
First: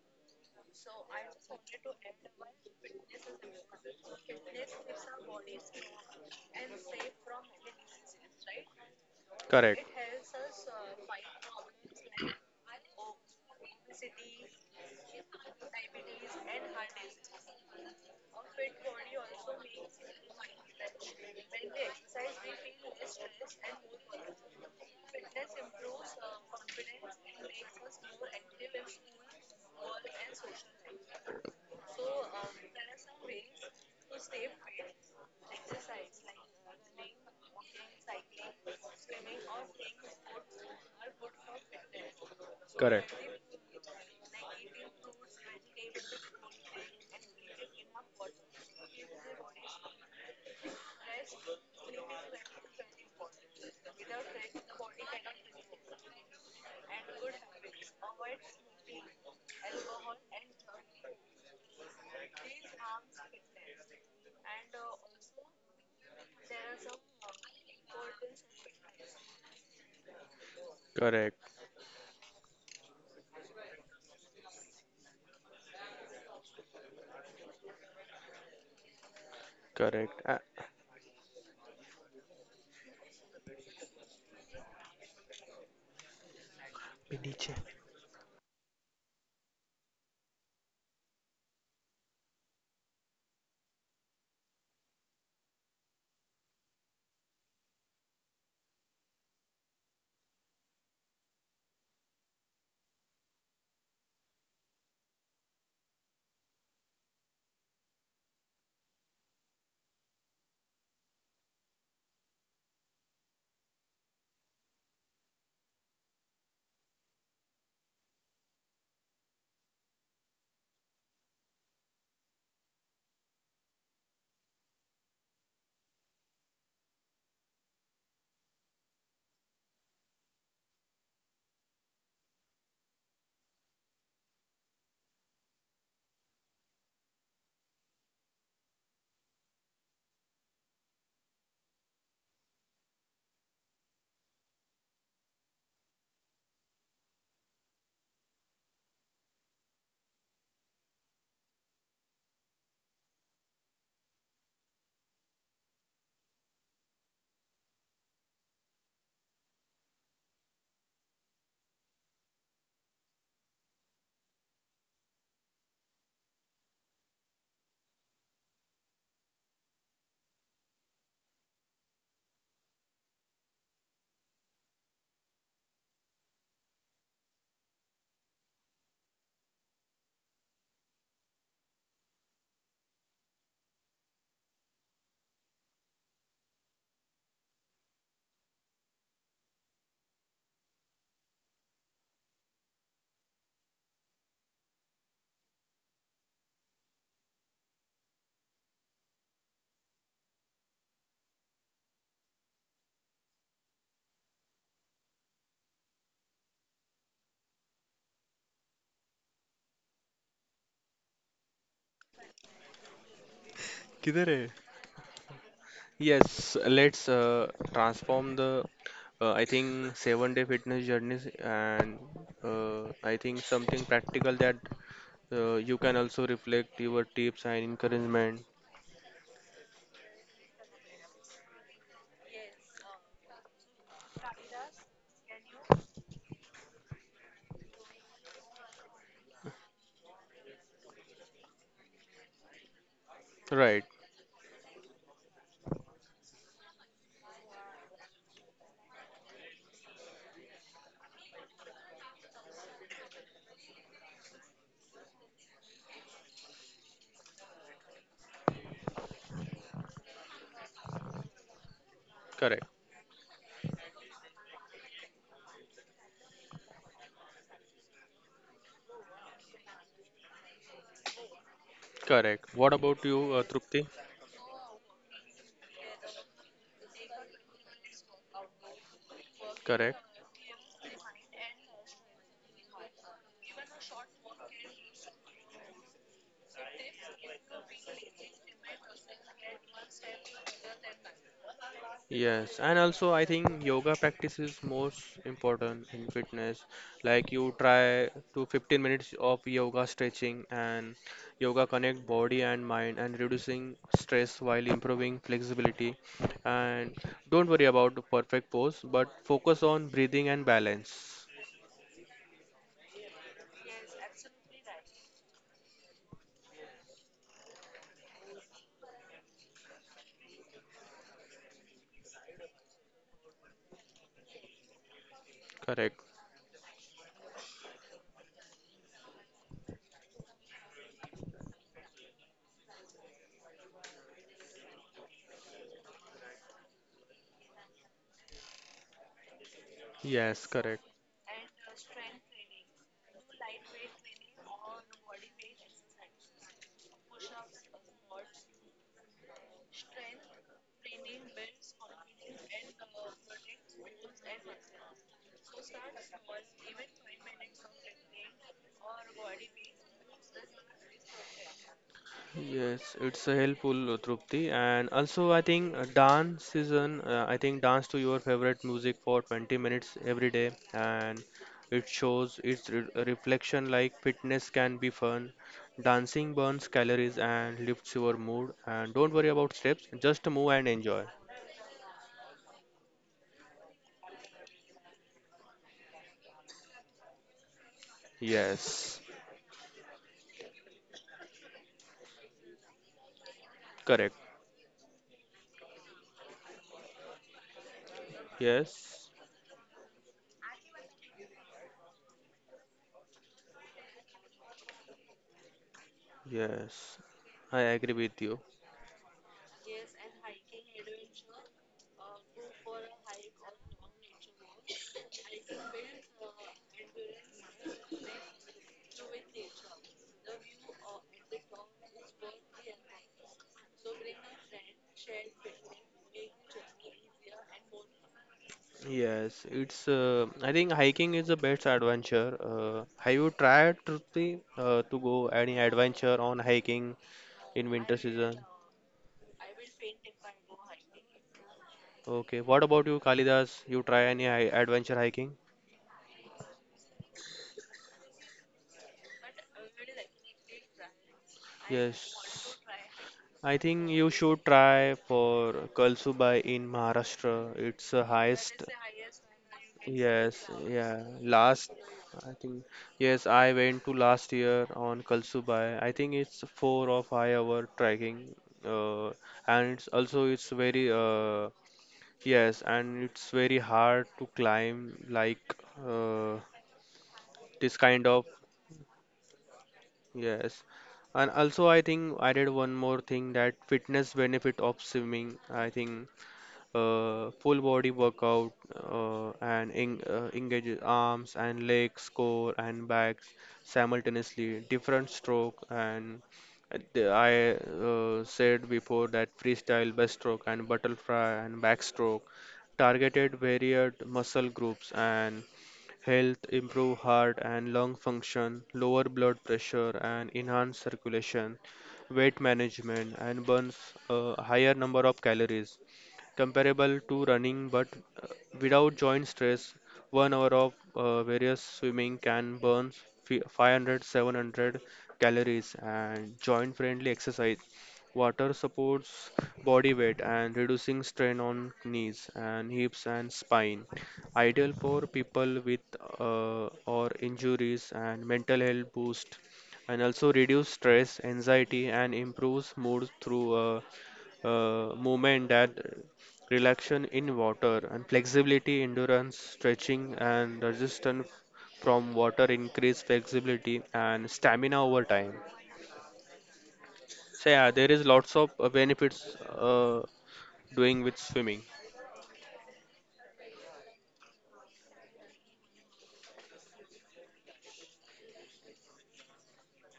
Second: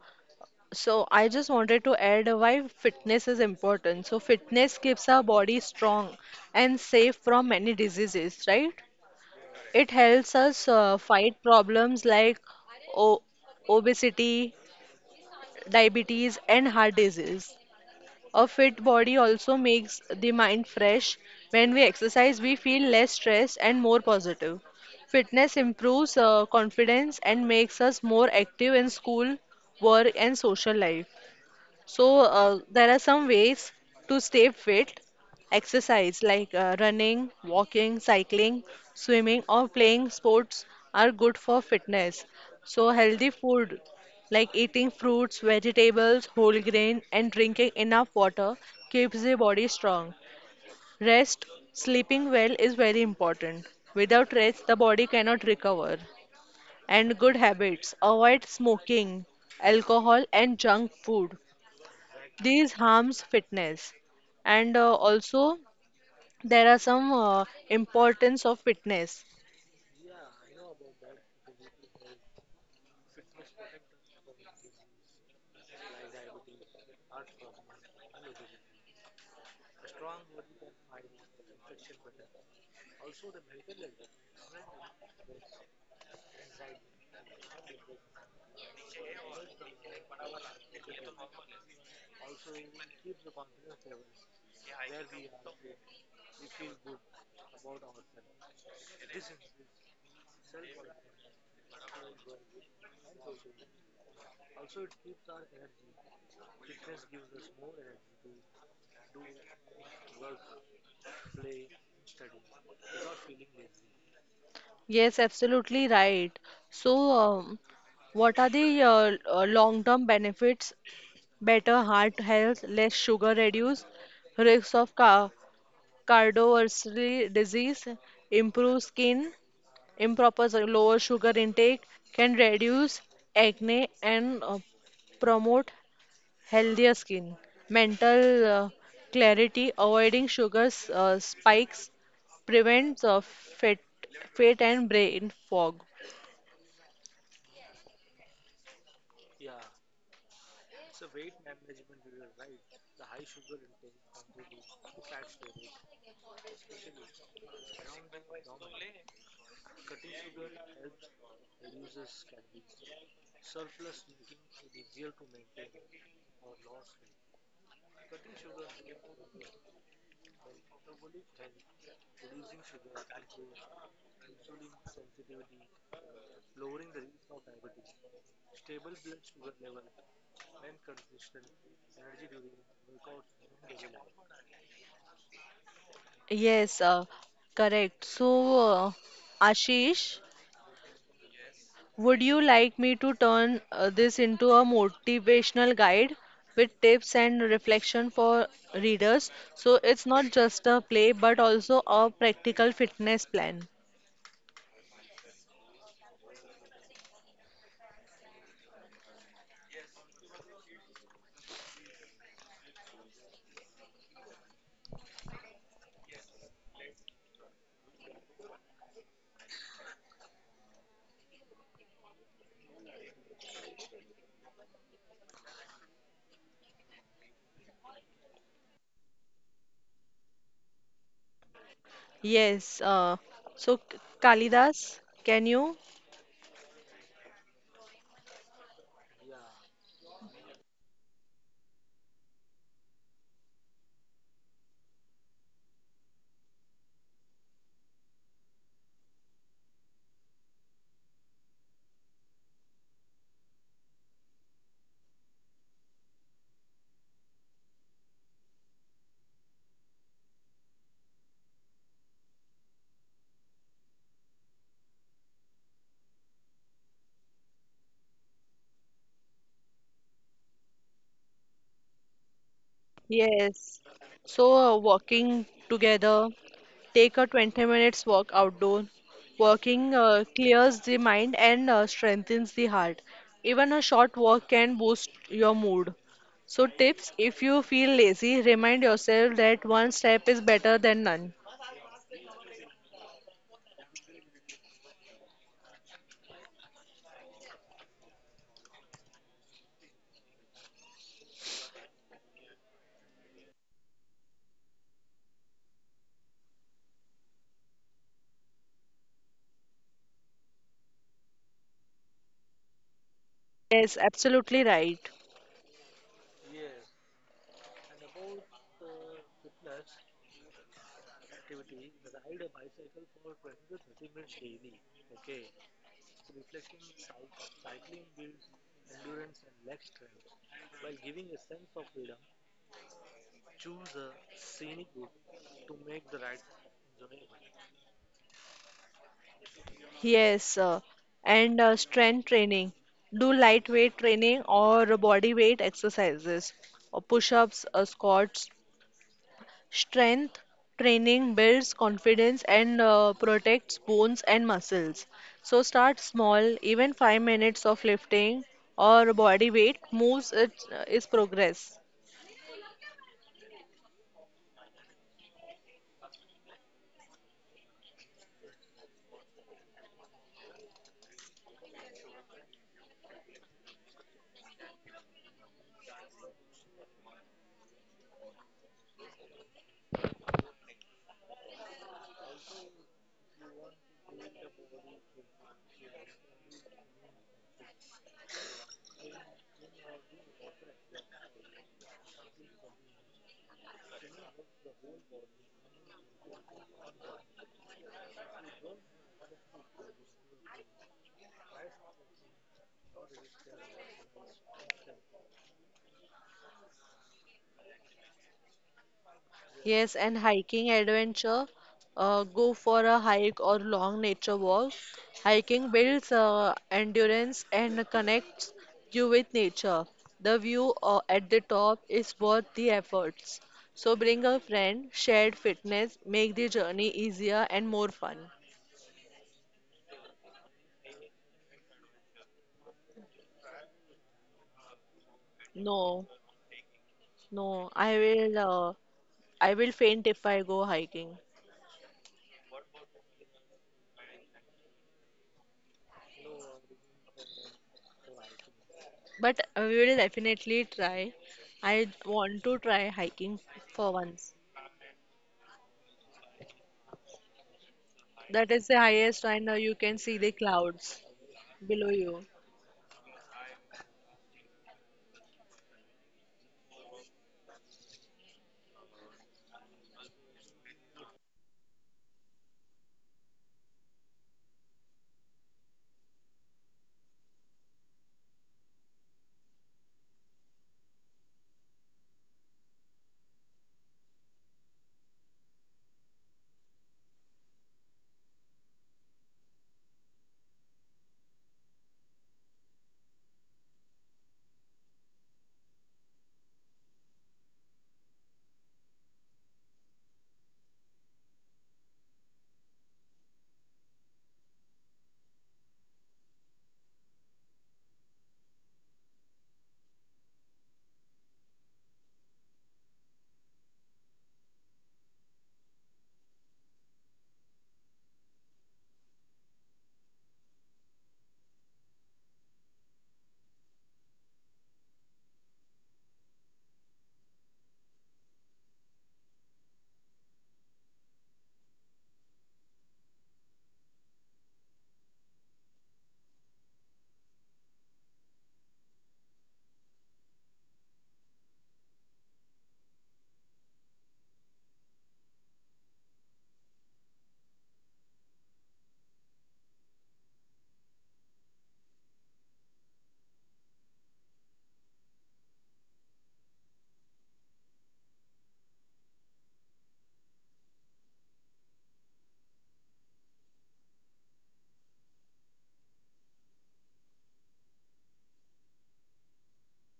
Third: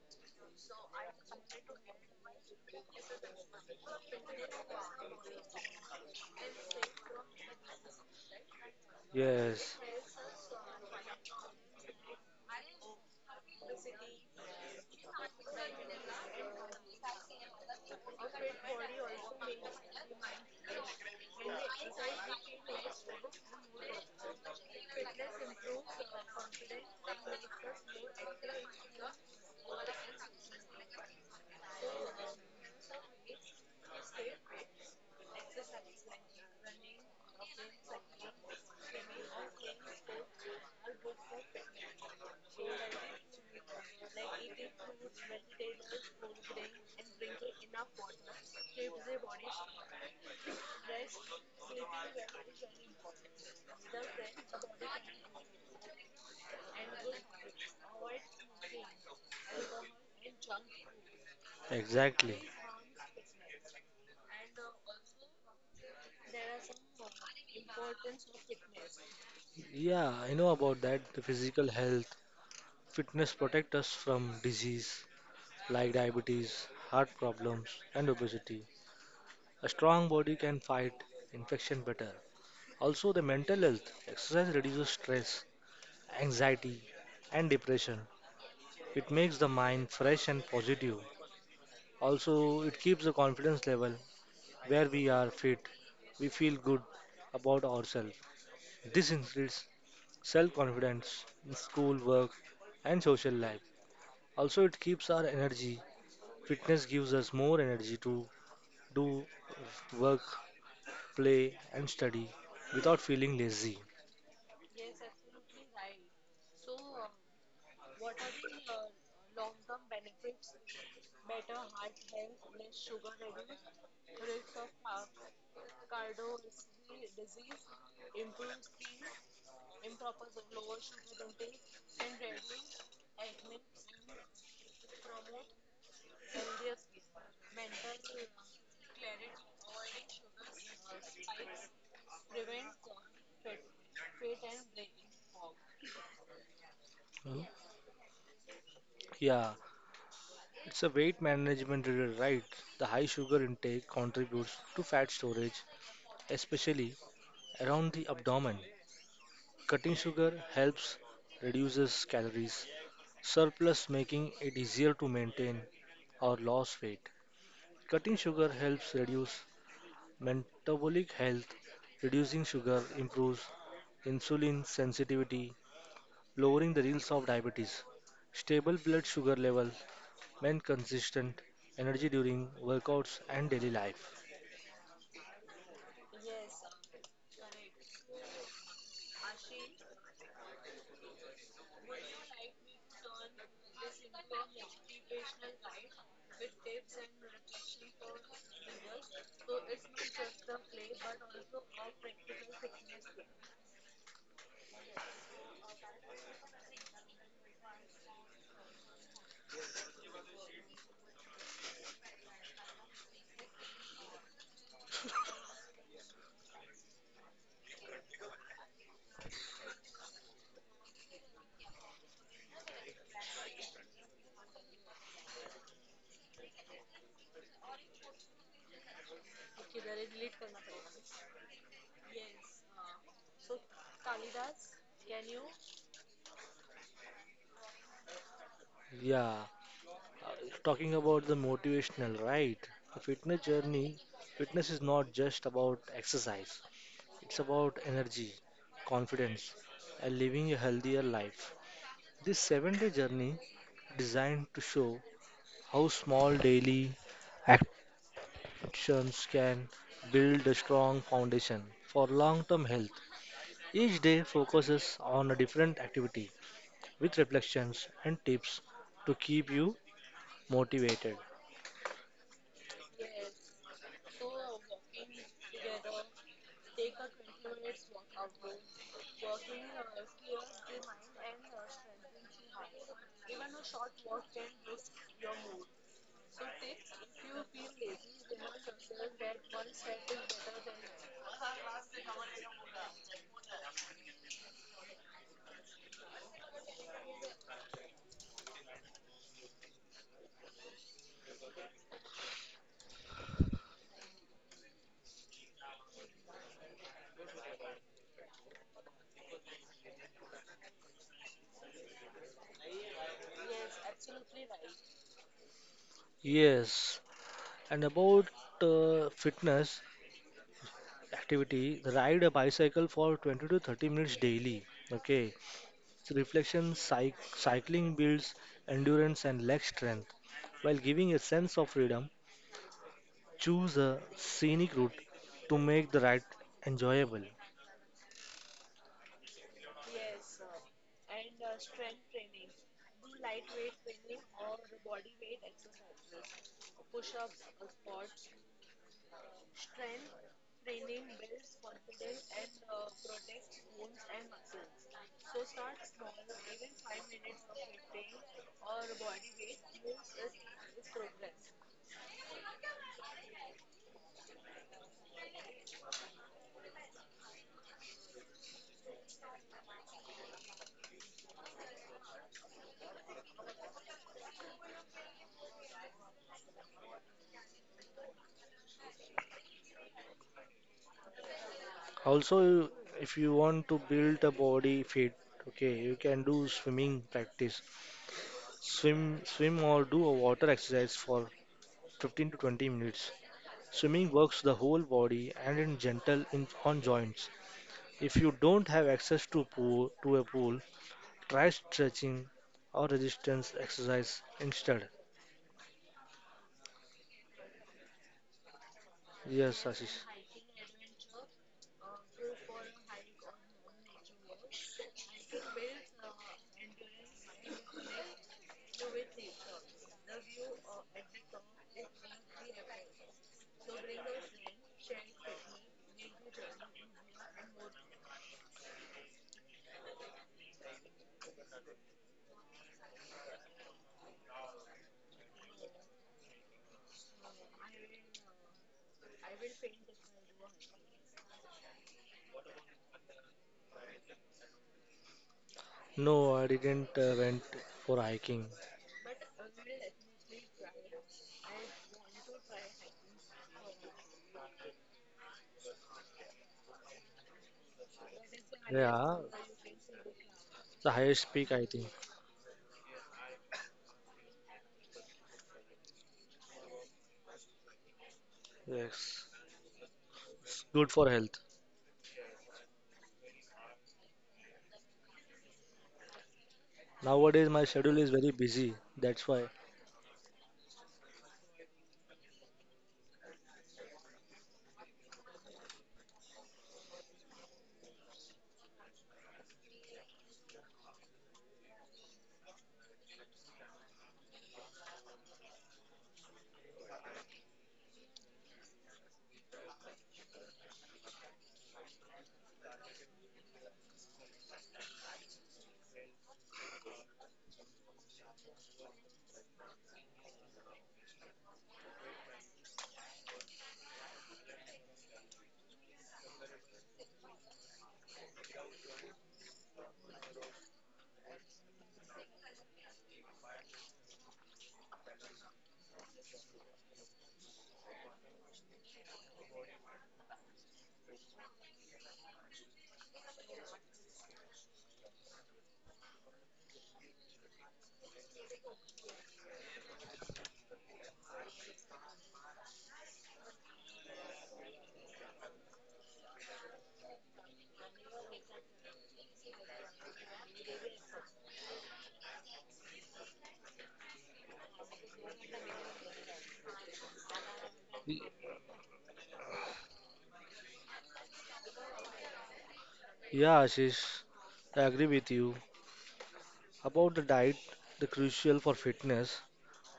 so I just wanted to add why fitness is important. So fitness keeps our body strong and safe from many diseases, right? Yes, Correct. It helps us fight problems like o obesity, diabetes, and heart disease. A fit body also makes the mind fresh. When we exercise, we feel less stressed and more positive. Fitness improves confidence and makes us more active in school, work, and social life. So, there are some ways to stay fit. Exercise like running, walking, cycling, swimming, or playing sports are good for fitness. So, Correct. healthy food like eating fruits, vegetables, whole grain, and drinking enough water keeps the body strong. Rest, sleeping well is very important. Without rest, the body cannot recover. And good habits, avoid smoking, alcohol, and junk food. exactly. These harms fitness, and also there are some importance of fitness. Yeah, I know about that. The Correct. physical health, fitness protect us from disease, like diabetes, heart problems, and obesity. A strong Correct. body can fight infection better. Also, the mental health exercise reduces stress, anxiety, and depression. It makes the mind fresh and positive. Also, it keeps the confidence level where we are fit, we feel good about ourselves. This increases self confidence in school, work, and social life. Also, it keeps our energy. Fitness gives us more energy to do work play, and study without feeling lazy. Yes, absolutely right. So, what are the long-term benefits? Better heart health, less sugar reduce, risks of ca cardiovascular disease, improve skin, lower sugar intake can reduce acne and promote healthier skin, mental clarity, avoiding sugars spikes, prevents fat, fat and brain fog. Hmm? Yeah, it's a weight management riddle, right? The high sugar intake contributes to fat storage, especially around the abdomen. Cutting sugar helps reduces calories surplus, making it easier to maintain or lose weight. Cutting sugar helps reduce metabolic health. Reducing sugar improves insulin sensitivity lowering the risk of diabetes. Stable blood sugar level, maintain consistent energy during workouts and daily life. Yes, correct. So, Ashish, would you like me to turn this into a motivational guide with tips and reflection for readers? So it's not just a play, but also a practical fitness plan. किधर है। Yes, let's, transform the, I think 7 day fitness journeys, and I think something practical that you can also reflect your tips and encouragement. Yes. Uh, so K- Kalidas, can you? Yeah, talking about the motivational, right? The fitness Right. journey, fitness is not just about exercise. It's about energy, confidence, and living a healthier life. This seven-day journey designed to show how small daily actions can build a strong foundation for long-term Correct. health. Each day focuses on a different activity with reflections and tips to keep you motivated. Correct. What about you, Yes. Trupti? Walking together, take a 20 minutes walk outdoor. Correct. Walking clears the mind and strengthens the heart. Even a short walk can boost your mood. So, tips if you feel lazy, remind yourself that one step is better than none. Yes, and also I think yoga practice is most important in fitness. Like you try to 15 minutes of yoga stretching, and yoga connect body and mind and reducing stress while improving flexibility. And don't worry about the perfect pose, but focus on breathing and balance. Yes, absolutely right. Yes, and about fitness activity, ride a bicycle for 20 to 30 minutes daily. Okay, Correct. so reflection cycling builds endurance and leg strength while giving a sense of freedom. Choose a scenic route to make the ride enjoyable. Yes, correct. Yes, and Strength training. Do lightweight training or body weight exercises, or push-ups, squats. Strength training builds confidence and protects bones and muscles. So start small, even 5 minutes of lifting or body weight moves, is progress. Yes, it's a helpful, Trupti. And also, I think, I think dance to your favorite music for 20 minutes every day, and it shows its re reflection, like fitness can be fun. Dancing burns calories and lifts your mood. And don't worry about steps, just move and enjoy. Also, if you want to build a body fit, okay, you can do swimming practice. Yes, Swim, swim or do a water exercise for 15 to 20 minutes. Swimming correct. works the whole body and in gentle on joints. If you don't have Yes, access to a pool, try stretching or resistance exercise instead. yes, I agree with you. Yes, Ashish. Yes, and hiking adventure. Go for a hike or long nature walk. Hiking builds endurance and connects you with nature. The view at the top is worth the efforts. So bring a friend, shared fitness, make the journey easier and more fun. Yes, it's. I think hiking is the best adventure. Have you tried, Trupti, to go any No, adventure on hiking no, in I winter will season? uh, I will faint if I go hiking. Okay. What about you, Kalidas? You try any adventure hiking? No, I didn't went for hiking. But we will definitely try. I want to Yes. try hiking I for think you once. should try for Kalsubai in Maharashtra. It's the That is highest. the Yeah, highest, and you can see the Yes, the clouds yeah. highest peak I Last below think. you. I think yes, I went to last year on Kalsubai. I think it's 4 or 5 hour trekking, uh, Yes. and it's also it's Good very, for health. Yes, and it's very hard to climb, like, uh, Nowadays, my schedule this is kind very of busy. That's why. yes. And also, I think I did one more thing that fitness benefit of swimming. I think full body workout engages arms and legs, core and backs simultaneously, different stroke and the- I said before that freestyle, breaststroke and butterfly and backstroke targeted varied muscle groups and health, improve heart and lung function, lower blood pressure and enhance circulation, weight management and burns a higher number of calories comparable to running but uh, without joint stress. 1 hour of various swimming can burn 500 700 calories and joint friendly exercise. Water supports body weight and reducing strain on knees and hips and spine, ideal for people with or injuries and mental health boost, and also reduce stress anxiety and improves mood through movement that relaxation in water and flexibility endurance stretching and resistance from water increase flexibility and stamina over time. So yeah, there is Y- lots of benefits doing with swimming. Yeah, Ashish, I agree with you about the diet. The crucial for fitness.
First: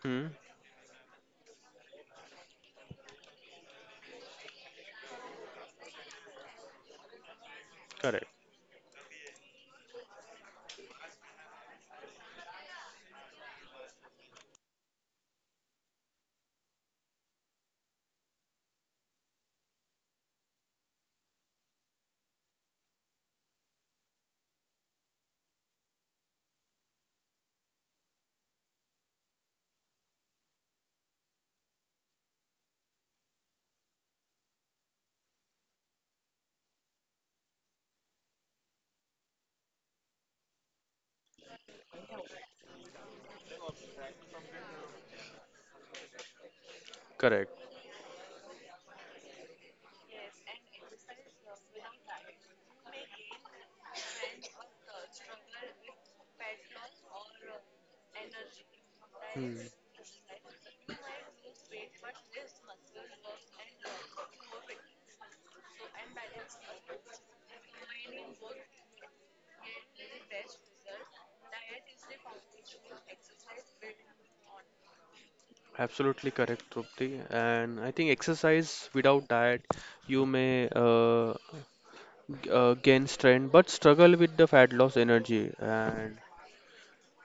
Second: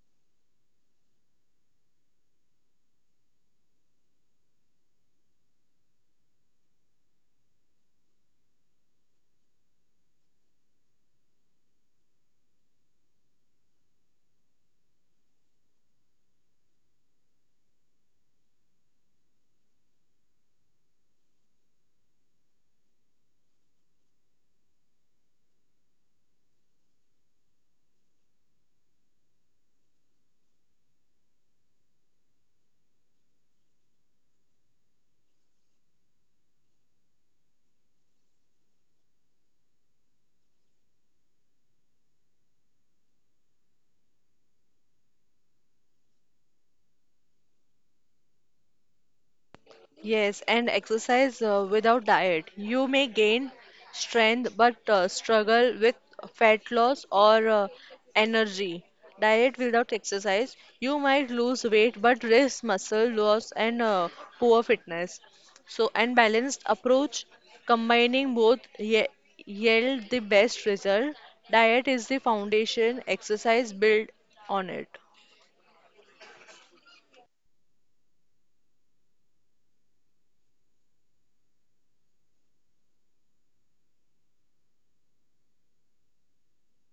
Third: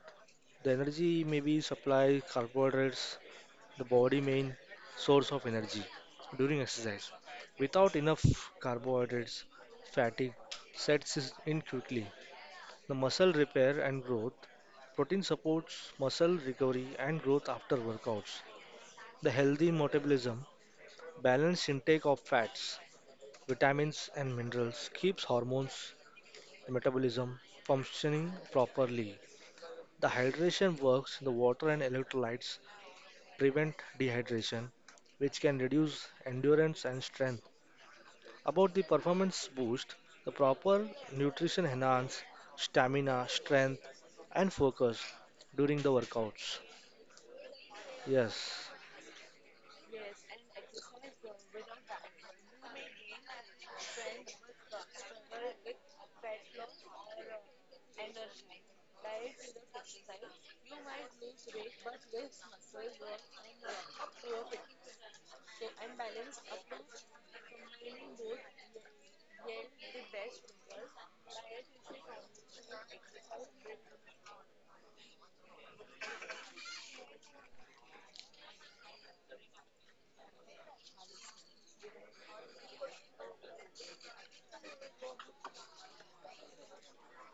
Hmm. The energy may be supply carbohydrates. The body main source of energy during exercise. Without enough Correct. carbohydrates, fatigue sets in quickly. The muscle repair and growth. Protein supports muscle recovery and growth after workouts. The healthy metabolism balanced intake of fats, vitamins, and minerals keeps hormones and metabolism functioning properly. The hydration works in the water and electrolytes prevent dehydration, which can reduce endurance and strength. About the performance boost, the proper nutrition enhance stamina, strength, and focus during the workouts. Correct. Yes, Yes, and exercise without diet. You may gain strength but struggle with fat loss or energy. Diet Hmm. without exercise, you might lose weight but risk muscle loss and poor fitness. So, and balanced approach combining both ye yield the best result. Diet is the foundation, exercise build on it. Absolutely correct, Trupti. And I think exercise without diet, you may gain strength but struggle with the fat loss energy. And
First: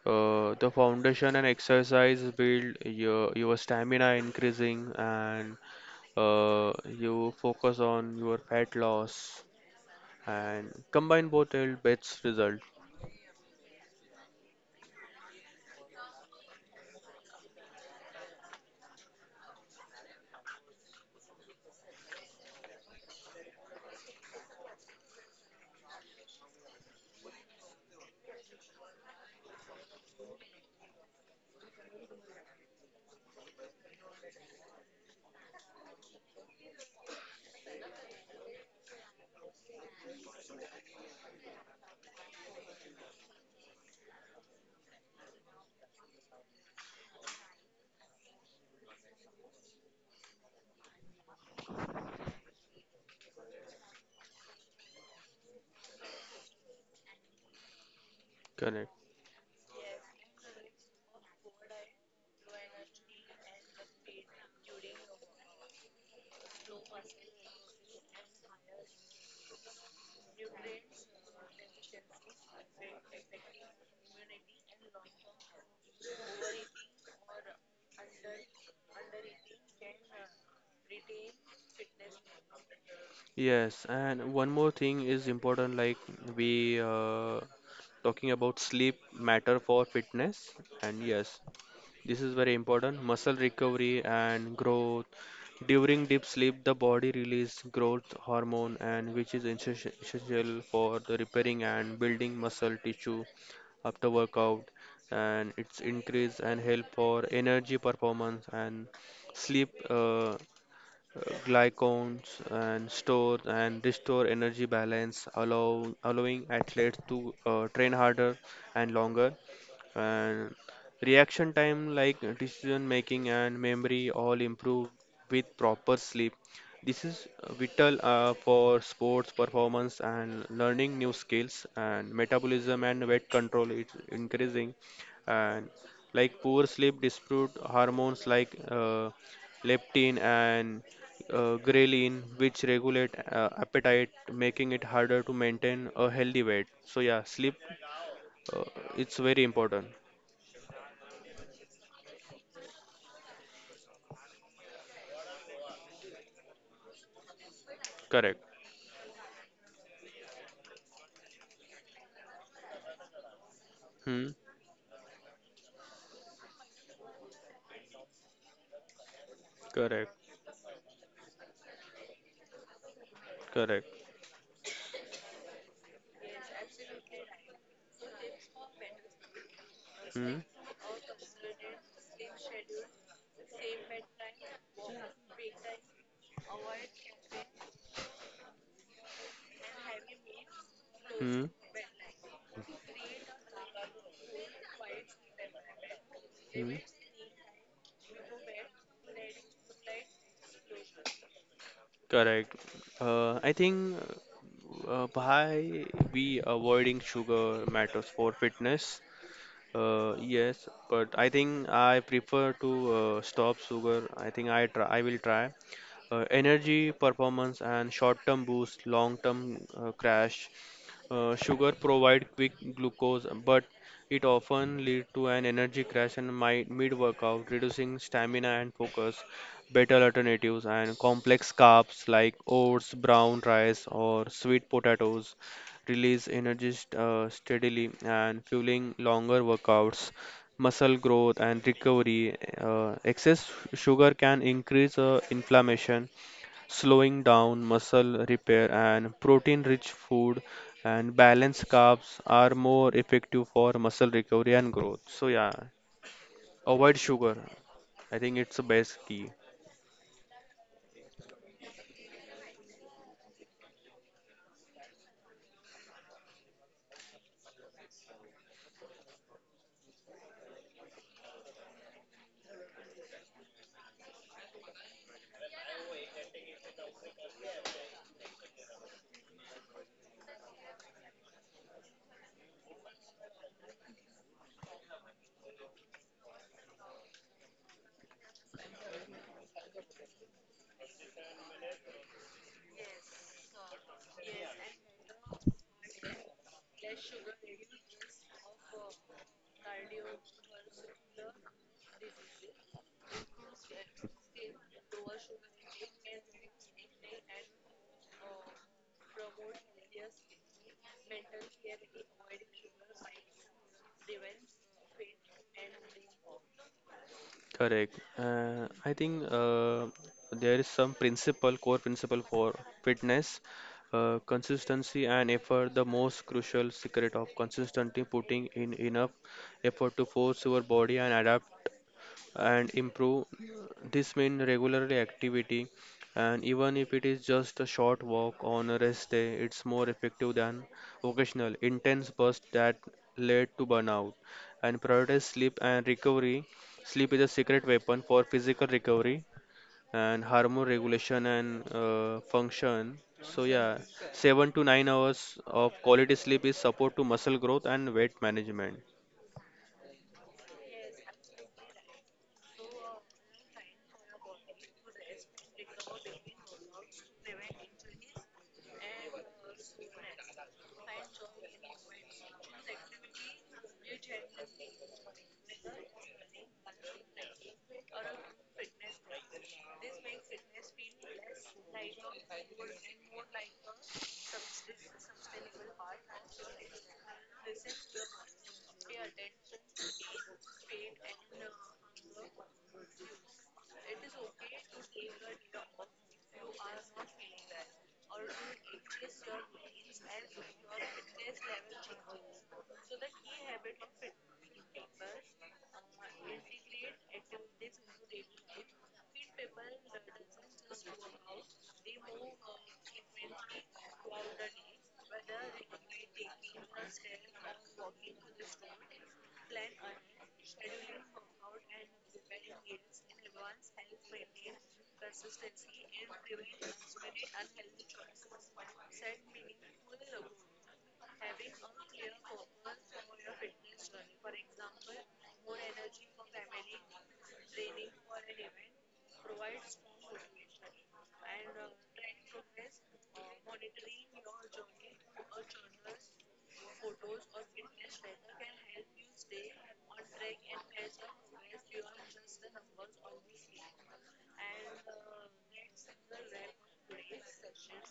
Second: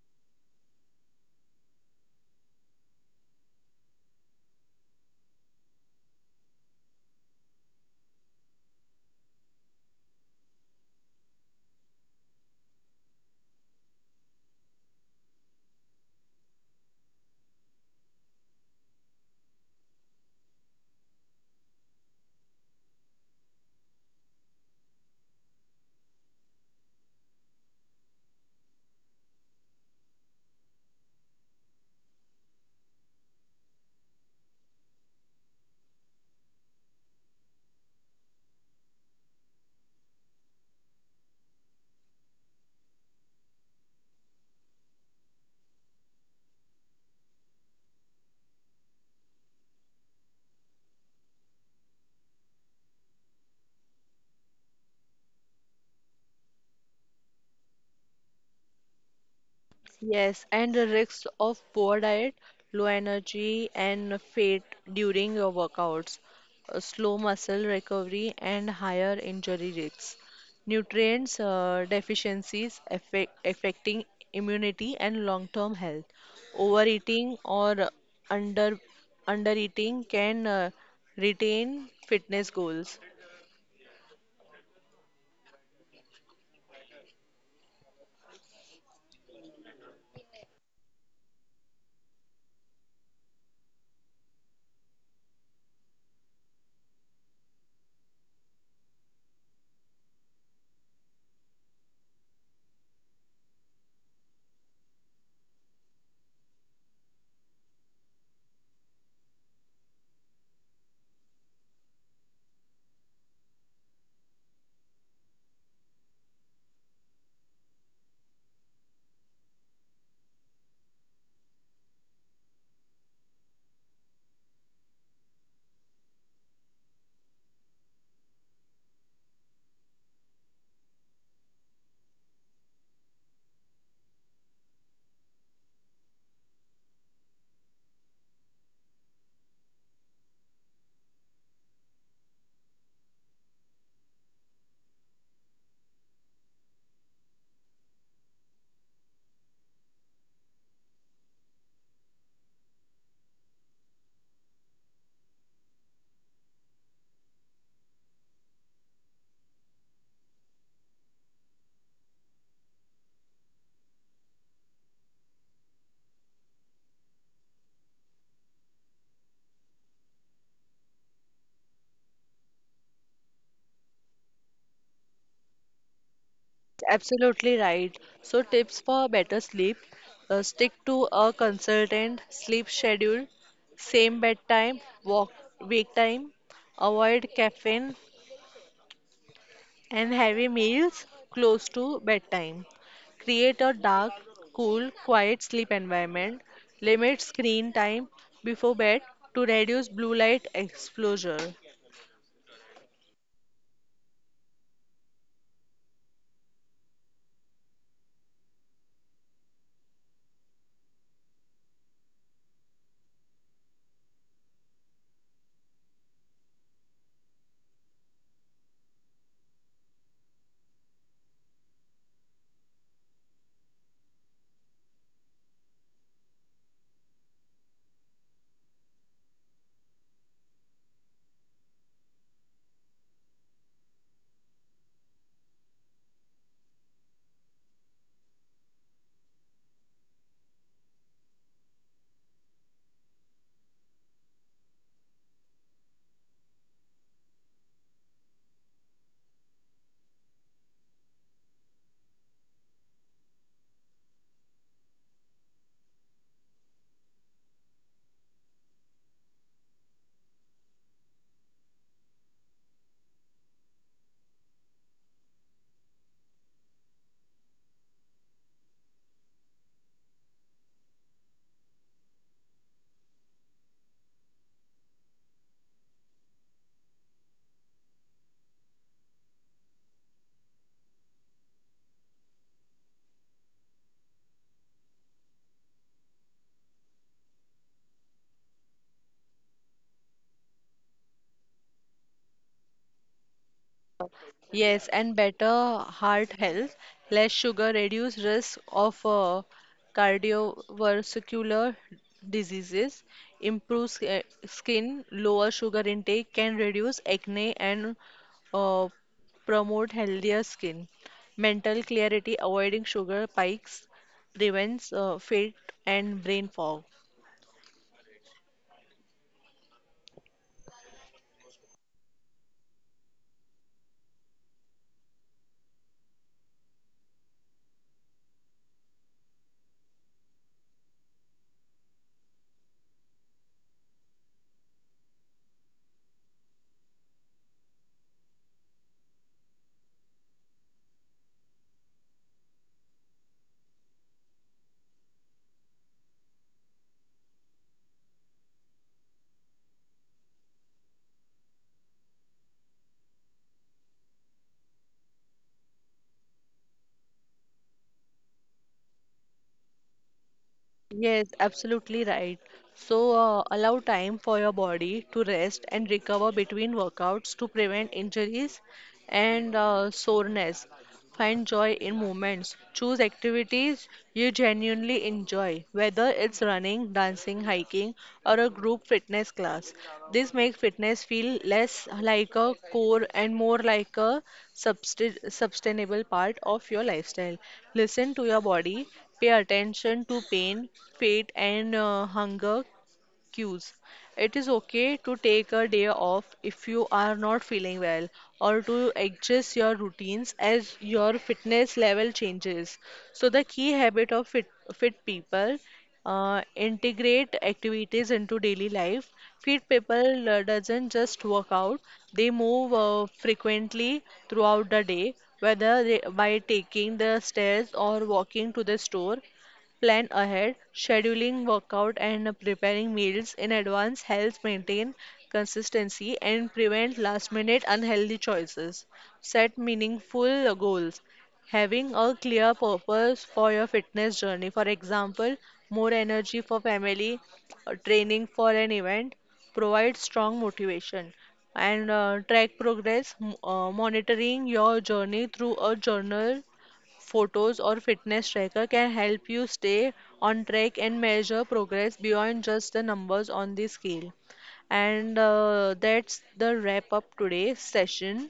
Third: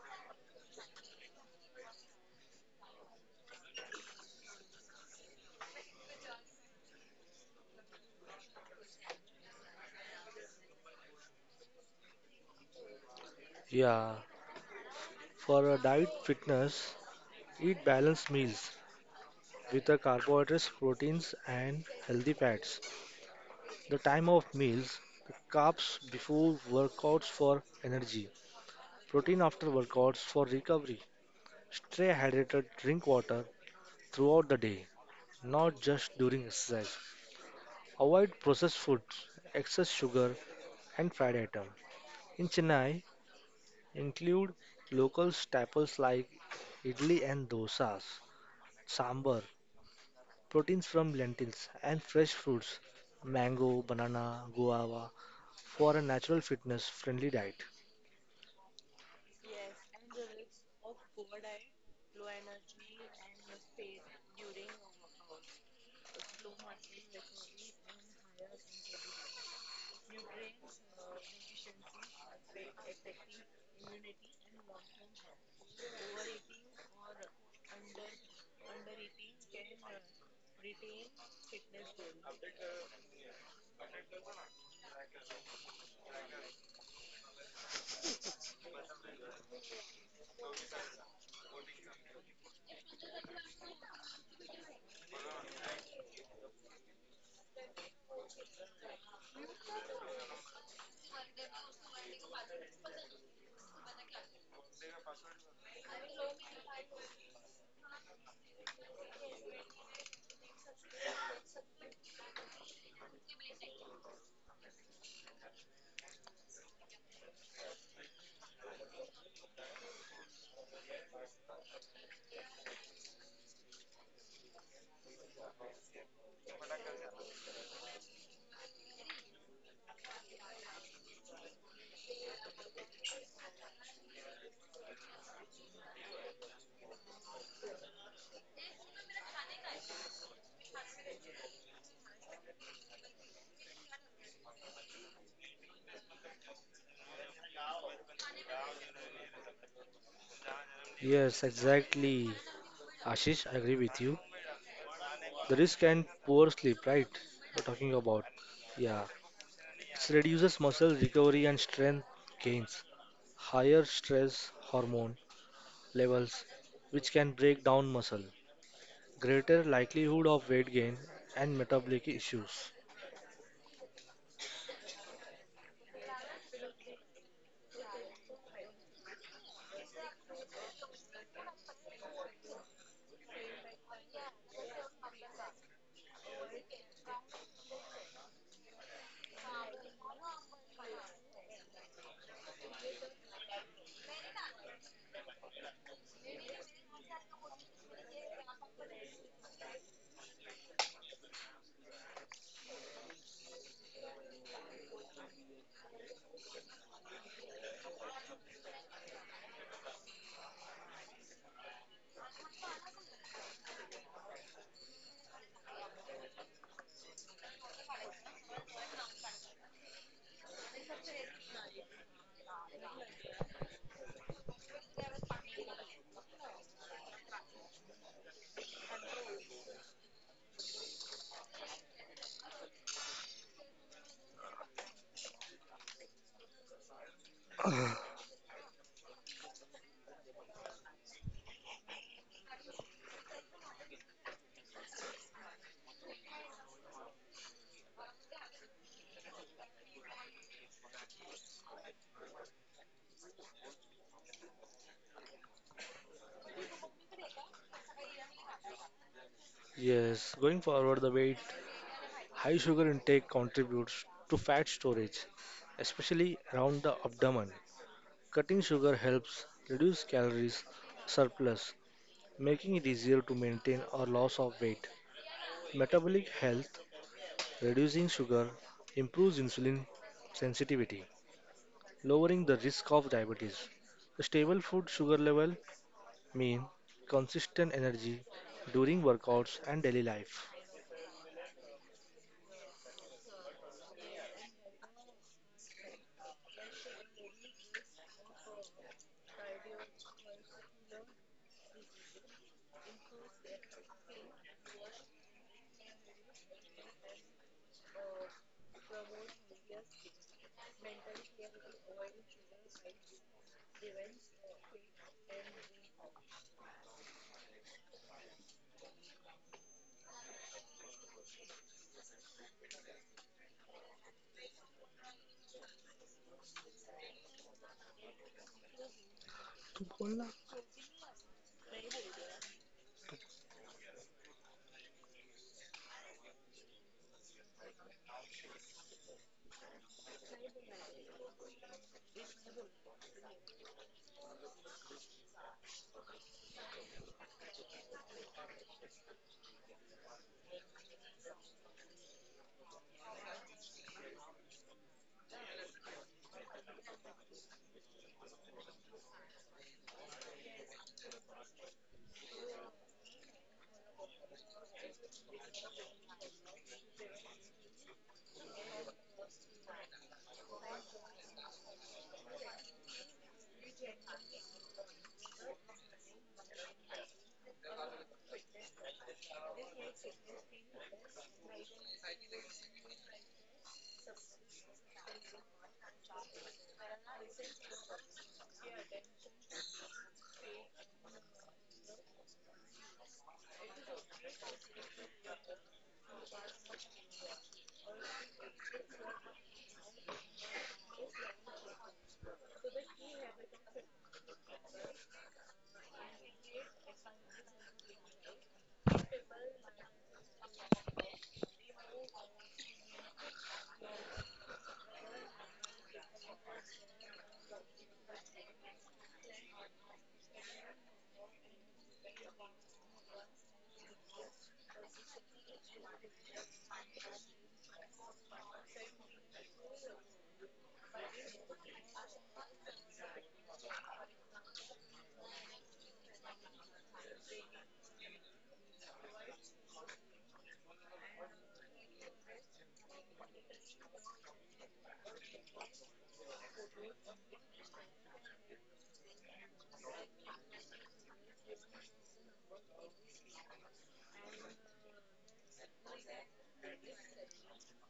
the foundation and exercise build your stamina increasing, and you focus on your fat loss and combine both will best result. yeah. For a diet fitness, eat balanced meals with the carbohydrates, proteins, and healthy fats. The time of meals, carbs before workouts for energy, protein after workouts for recovery. Stay hydrated, drink water throughout the day, not just during exercise. Avoid processed foods, excess sugar, and fried items. In Chennai, include local staples like idli and dosas, sambar, proteins from lentils, and fresh fruits mango, banana, guava, for a natural fitness friendly diet. Correct. Yes, and the risks of poor diet, low energy, and fat during your workouts, slow muscle recovery, and higher injury risks. Nutrients deficiencies affecting immunity and long-term health. Overeating or under undereating can retain fitness goals. Yes, and one more thing is important, like we talking about sleep matter for fitness, and yes, this is very important. Muscle recovery and growth. During deep sleep, the body release growth hormone, and which is essential for the repairing and building muscle tissue after workout, and it's increase and help for energy performance and sleep. Glycons and store and restore energy balance, allowing athletes to train harder and longer. And reaction time, like decision making and memory, all improve with proper sleep. This is vital for sports performance and learning new skills and metabolism and weight control is increasing and like poor sleep dispute hormones like leptin and ghrelin, which regulate appetite, making it harder to maintain a healthy weight. So yeah, uh, it's very important. Yes, exactly. Ashish, I agree with you. The risk and poor sleep, right? We're talking about. Correct. Yeah, it reduces muscle recovery and strength gains. Higher Hmm. stress hormone levels, which can break down muscle. Greater Correct. likelihood of weight gain and metabolic issues. Correct. Absolutely right. So, tips for better sleep Hmm. stick to a consistent sleep schedule, same bedtime, walk, wake time, avoid caffeine and heavy meals close Hmm. to bedtime. Create a dark, cool, quiet sleep environment. Hmm. Limit screen time before bed to reduce blue light exposure. Correct. I think why we avoiding sugar matters for fitness. Yes, but I think I prefer to stop sugar. I will try. Energy performance and short-term boost, long-term crash. Sugar provide quick glucose, but it often lead to an energy crash and my mid-workout, reducing stamina and focus. Better alternatives and complex carbs like oats, brown rice, or sweet potatoes release energy steadily and fueling longer workouts, muscle growth, and recovery. Excess sugar can increase inflammation, slowing down muscle repair, and protein rich food and balanced carbs are more effective for muscle recovery and growth. So, yeah, avoid sugar. I think it's the best key. Yes, going forward, the weight, high sugar intake contributes to fat storage, especially around the abdomen. Cutting sugar helps reduce calories surplus, making it easier to maintain or loss of weight. Metabolic health, reducing sugar improves insulin sensitivity, lowering the risk of diabetes. A stable food sugar level mean consistent energy during workouts and daily life. Yes, and better heart health, less sugar, reduce risk of cardiovascular diseases, improves skin, lower sugar intake can reduce acne and uh, promote healthier skin. Mental clarity, avoiding sugar spikes prevents fat and brain fog. Correct. I think there is some principle, core principle for fitness. Consistency and effort, the most crucial secret of consistently putting in enough तू effort to बोल ना। force your body and adapt and improve. This means regularly activity, and even if it is just a short walk on a rest day, it's more effective than occasional intense bursts that lead to burnout. And prioritize sleep and recovery. Sleep is a secret weapon for physical recovery and hormone regulation and function. So yeah, 7 to 9 hours of quality sleep is support to muscle growth and weight management. Yes, absolutely right. So, allow time for your body to rest and recover between workouts to prevent injuries and soreness. Find joy in movements. Choose activities you genuinely enjoy, whether it's running, dancing, hiking, or a group fitness class. This makes fitness feel less like a chore and more like a sustainable part of your lifestyle. Listen to your body. Pay attention to pain, fate, and hunger cues. It is okay to take a day off if you are not feeling well or to adjust your routines as your fitness level changes. So, the key habit of fit people integrate activities into daily life. Fit people doesn't just work out; they move frequently throughout the day, whether they, by taking the stairs or walking to the store. Plan ahead, scheduling workout and preparing meals in advance helps maintain consistency and prevent last minute unhealthy choices. Set meaningful goals. Having a clear purpose for your fitness journey, for example, more energy for family, training for an event, provides strong motivation and track progress, monitoring your journey through a journal photos, or fitness tracker can help you stay on track and measure progress beyond just the numbers on the scale. And That's the wrap up today's session.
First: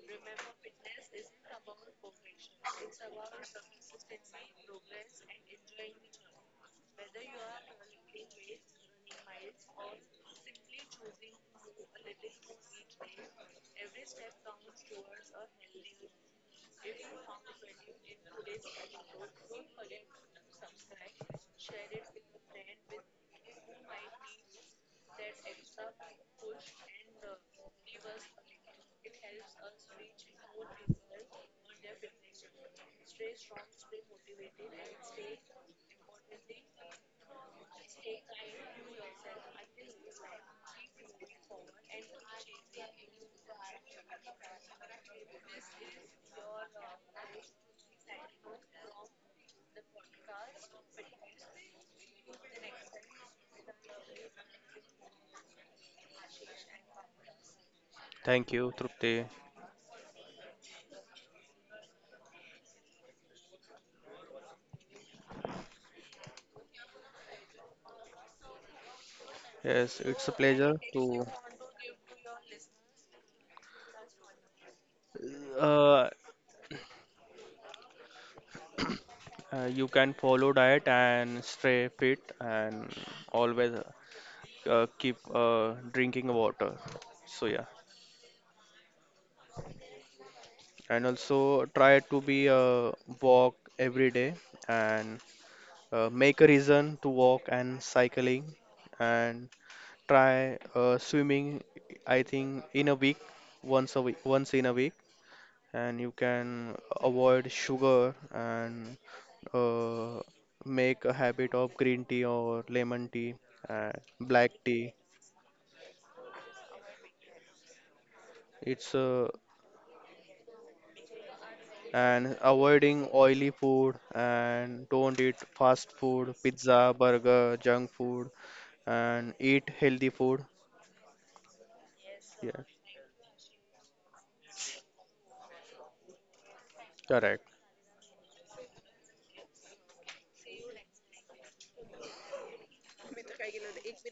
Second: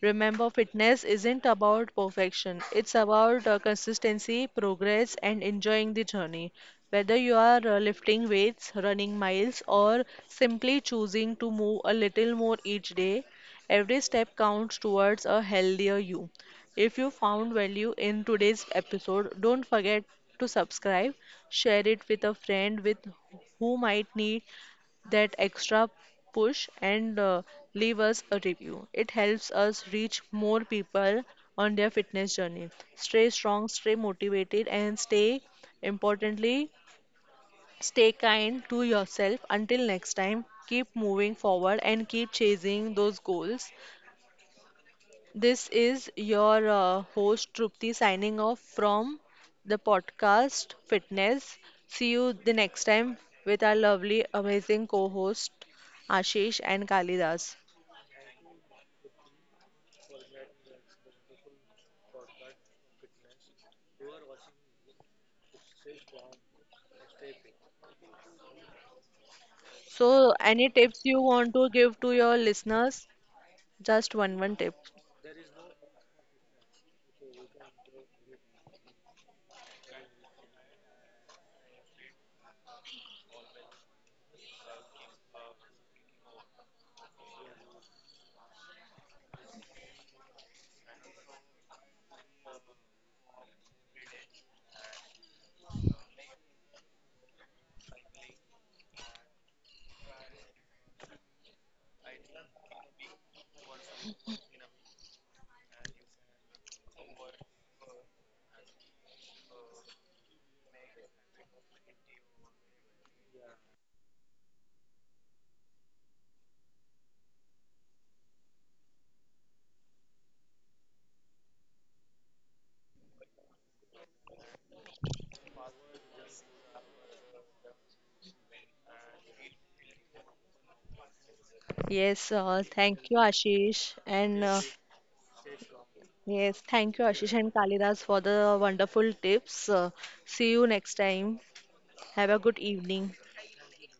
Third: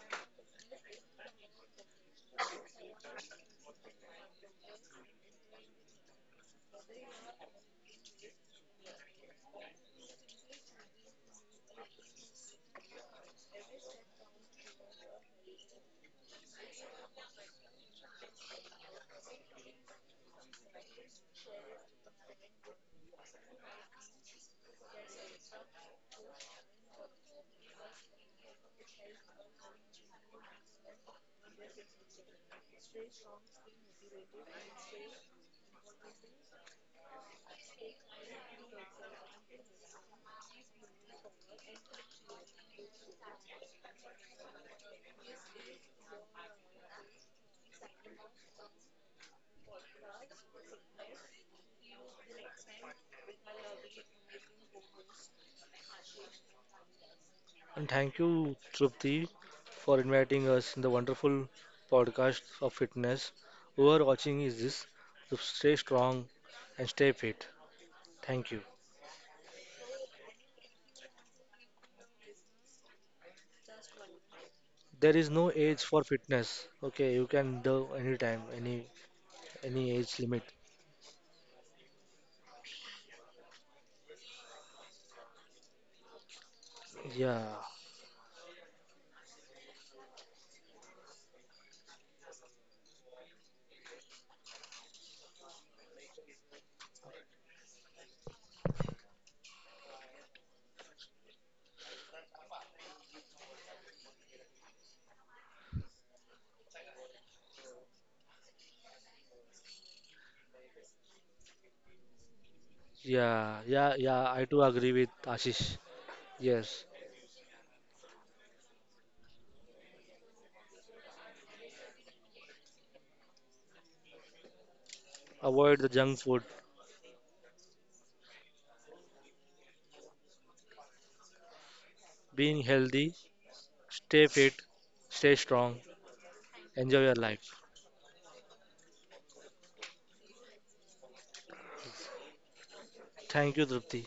Remember, fitness isn't about perfection, it's about consistency, progress, and enjoying the journey. Whether you are lifting weights, running miles, or simply choosing to move a little more each day, every step counts towards a healthier you. If you found value in today's episode, don't forget to subscribe, share it with a friend with who might need that extra push and leave us a review. It helps us reach more people on their fitness journey. Stay strong, stay motivated and stay importantly stay kind to yourself until next time, keep moving forward and keep chasing those goals. This is your host Trupti signing off from the podcast Fitness. See you the next time with our lovely, amazing co host Ashish and Kalidas. And thank Thank you, you, Trupti, Trupti. for inviting us in the wonderful podcast of fitness. Whoever watching is this, to stay strong and stay fit. Thank you. Yes, it's a So, any pleasure tips you to want to give to your listeners? Just one tip. There is no age for uh, fitness. Okay, you can do anytime, any you can age limit. follow diet and stay fit and always keep drinking water, Yeah, so yeah, and also try to be walk every day and make a reason to walk and cycling and try swimming. I think in a week, once a week, once in a week, and you can avoid sugar and uh, make a habit of green tea or lemon tea yeah, and yeah, yeah. I black do tea. agree with Ashish. Yes, It's And avoiding oily food, and don't eat avoid fast the junk food, food. pizza, burger, junk food, and eat healthy food. Yes, Yeah, Being healthy, thank you, Ashish. stay And fit, uh, stay strong, yes, enjoy thank you, your Ashish correct. life. and Kalidas, for the wonderful tips. See you next time. Have a good evening. Thank you, Trupti.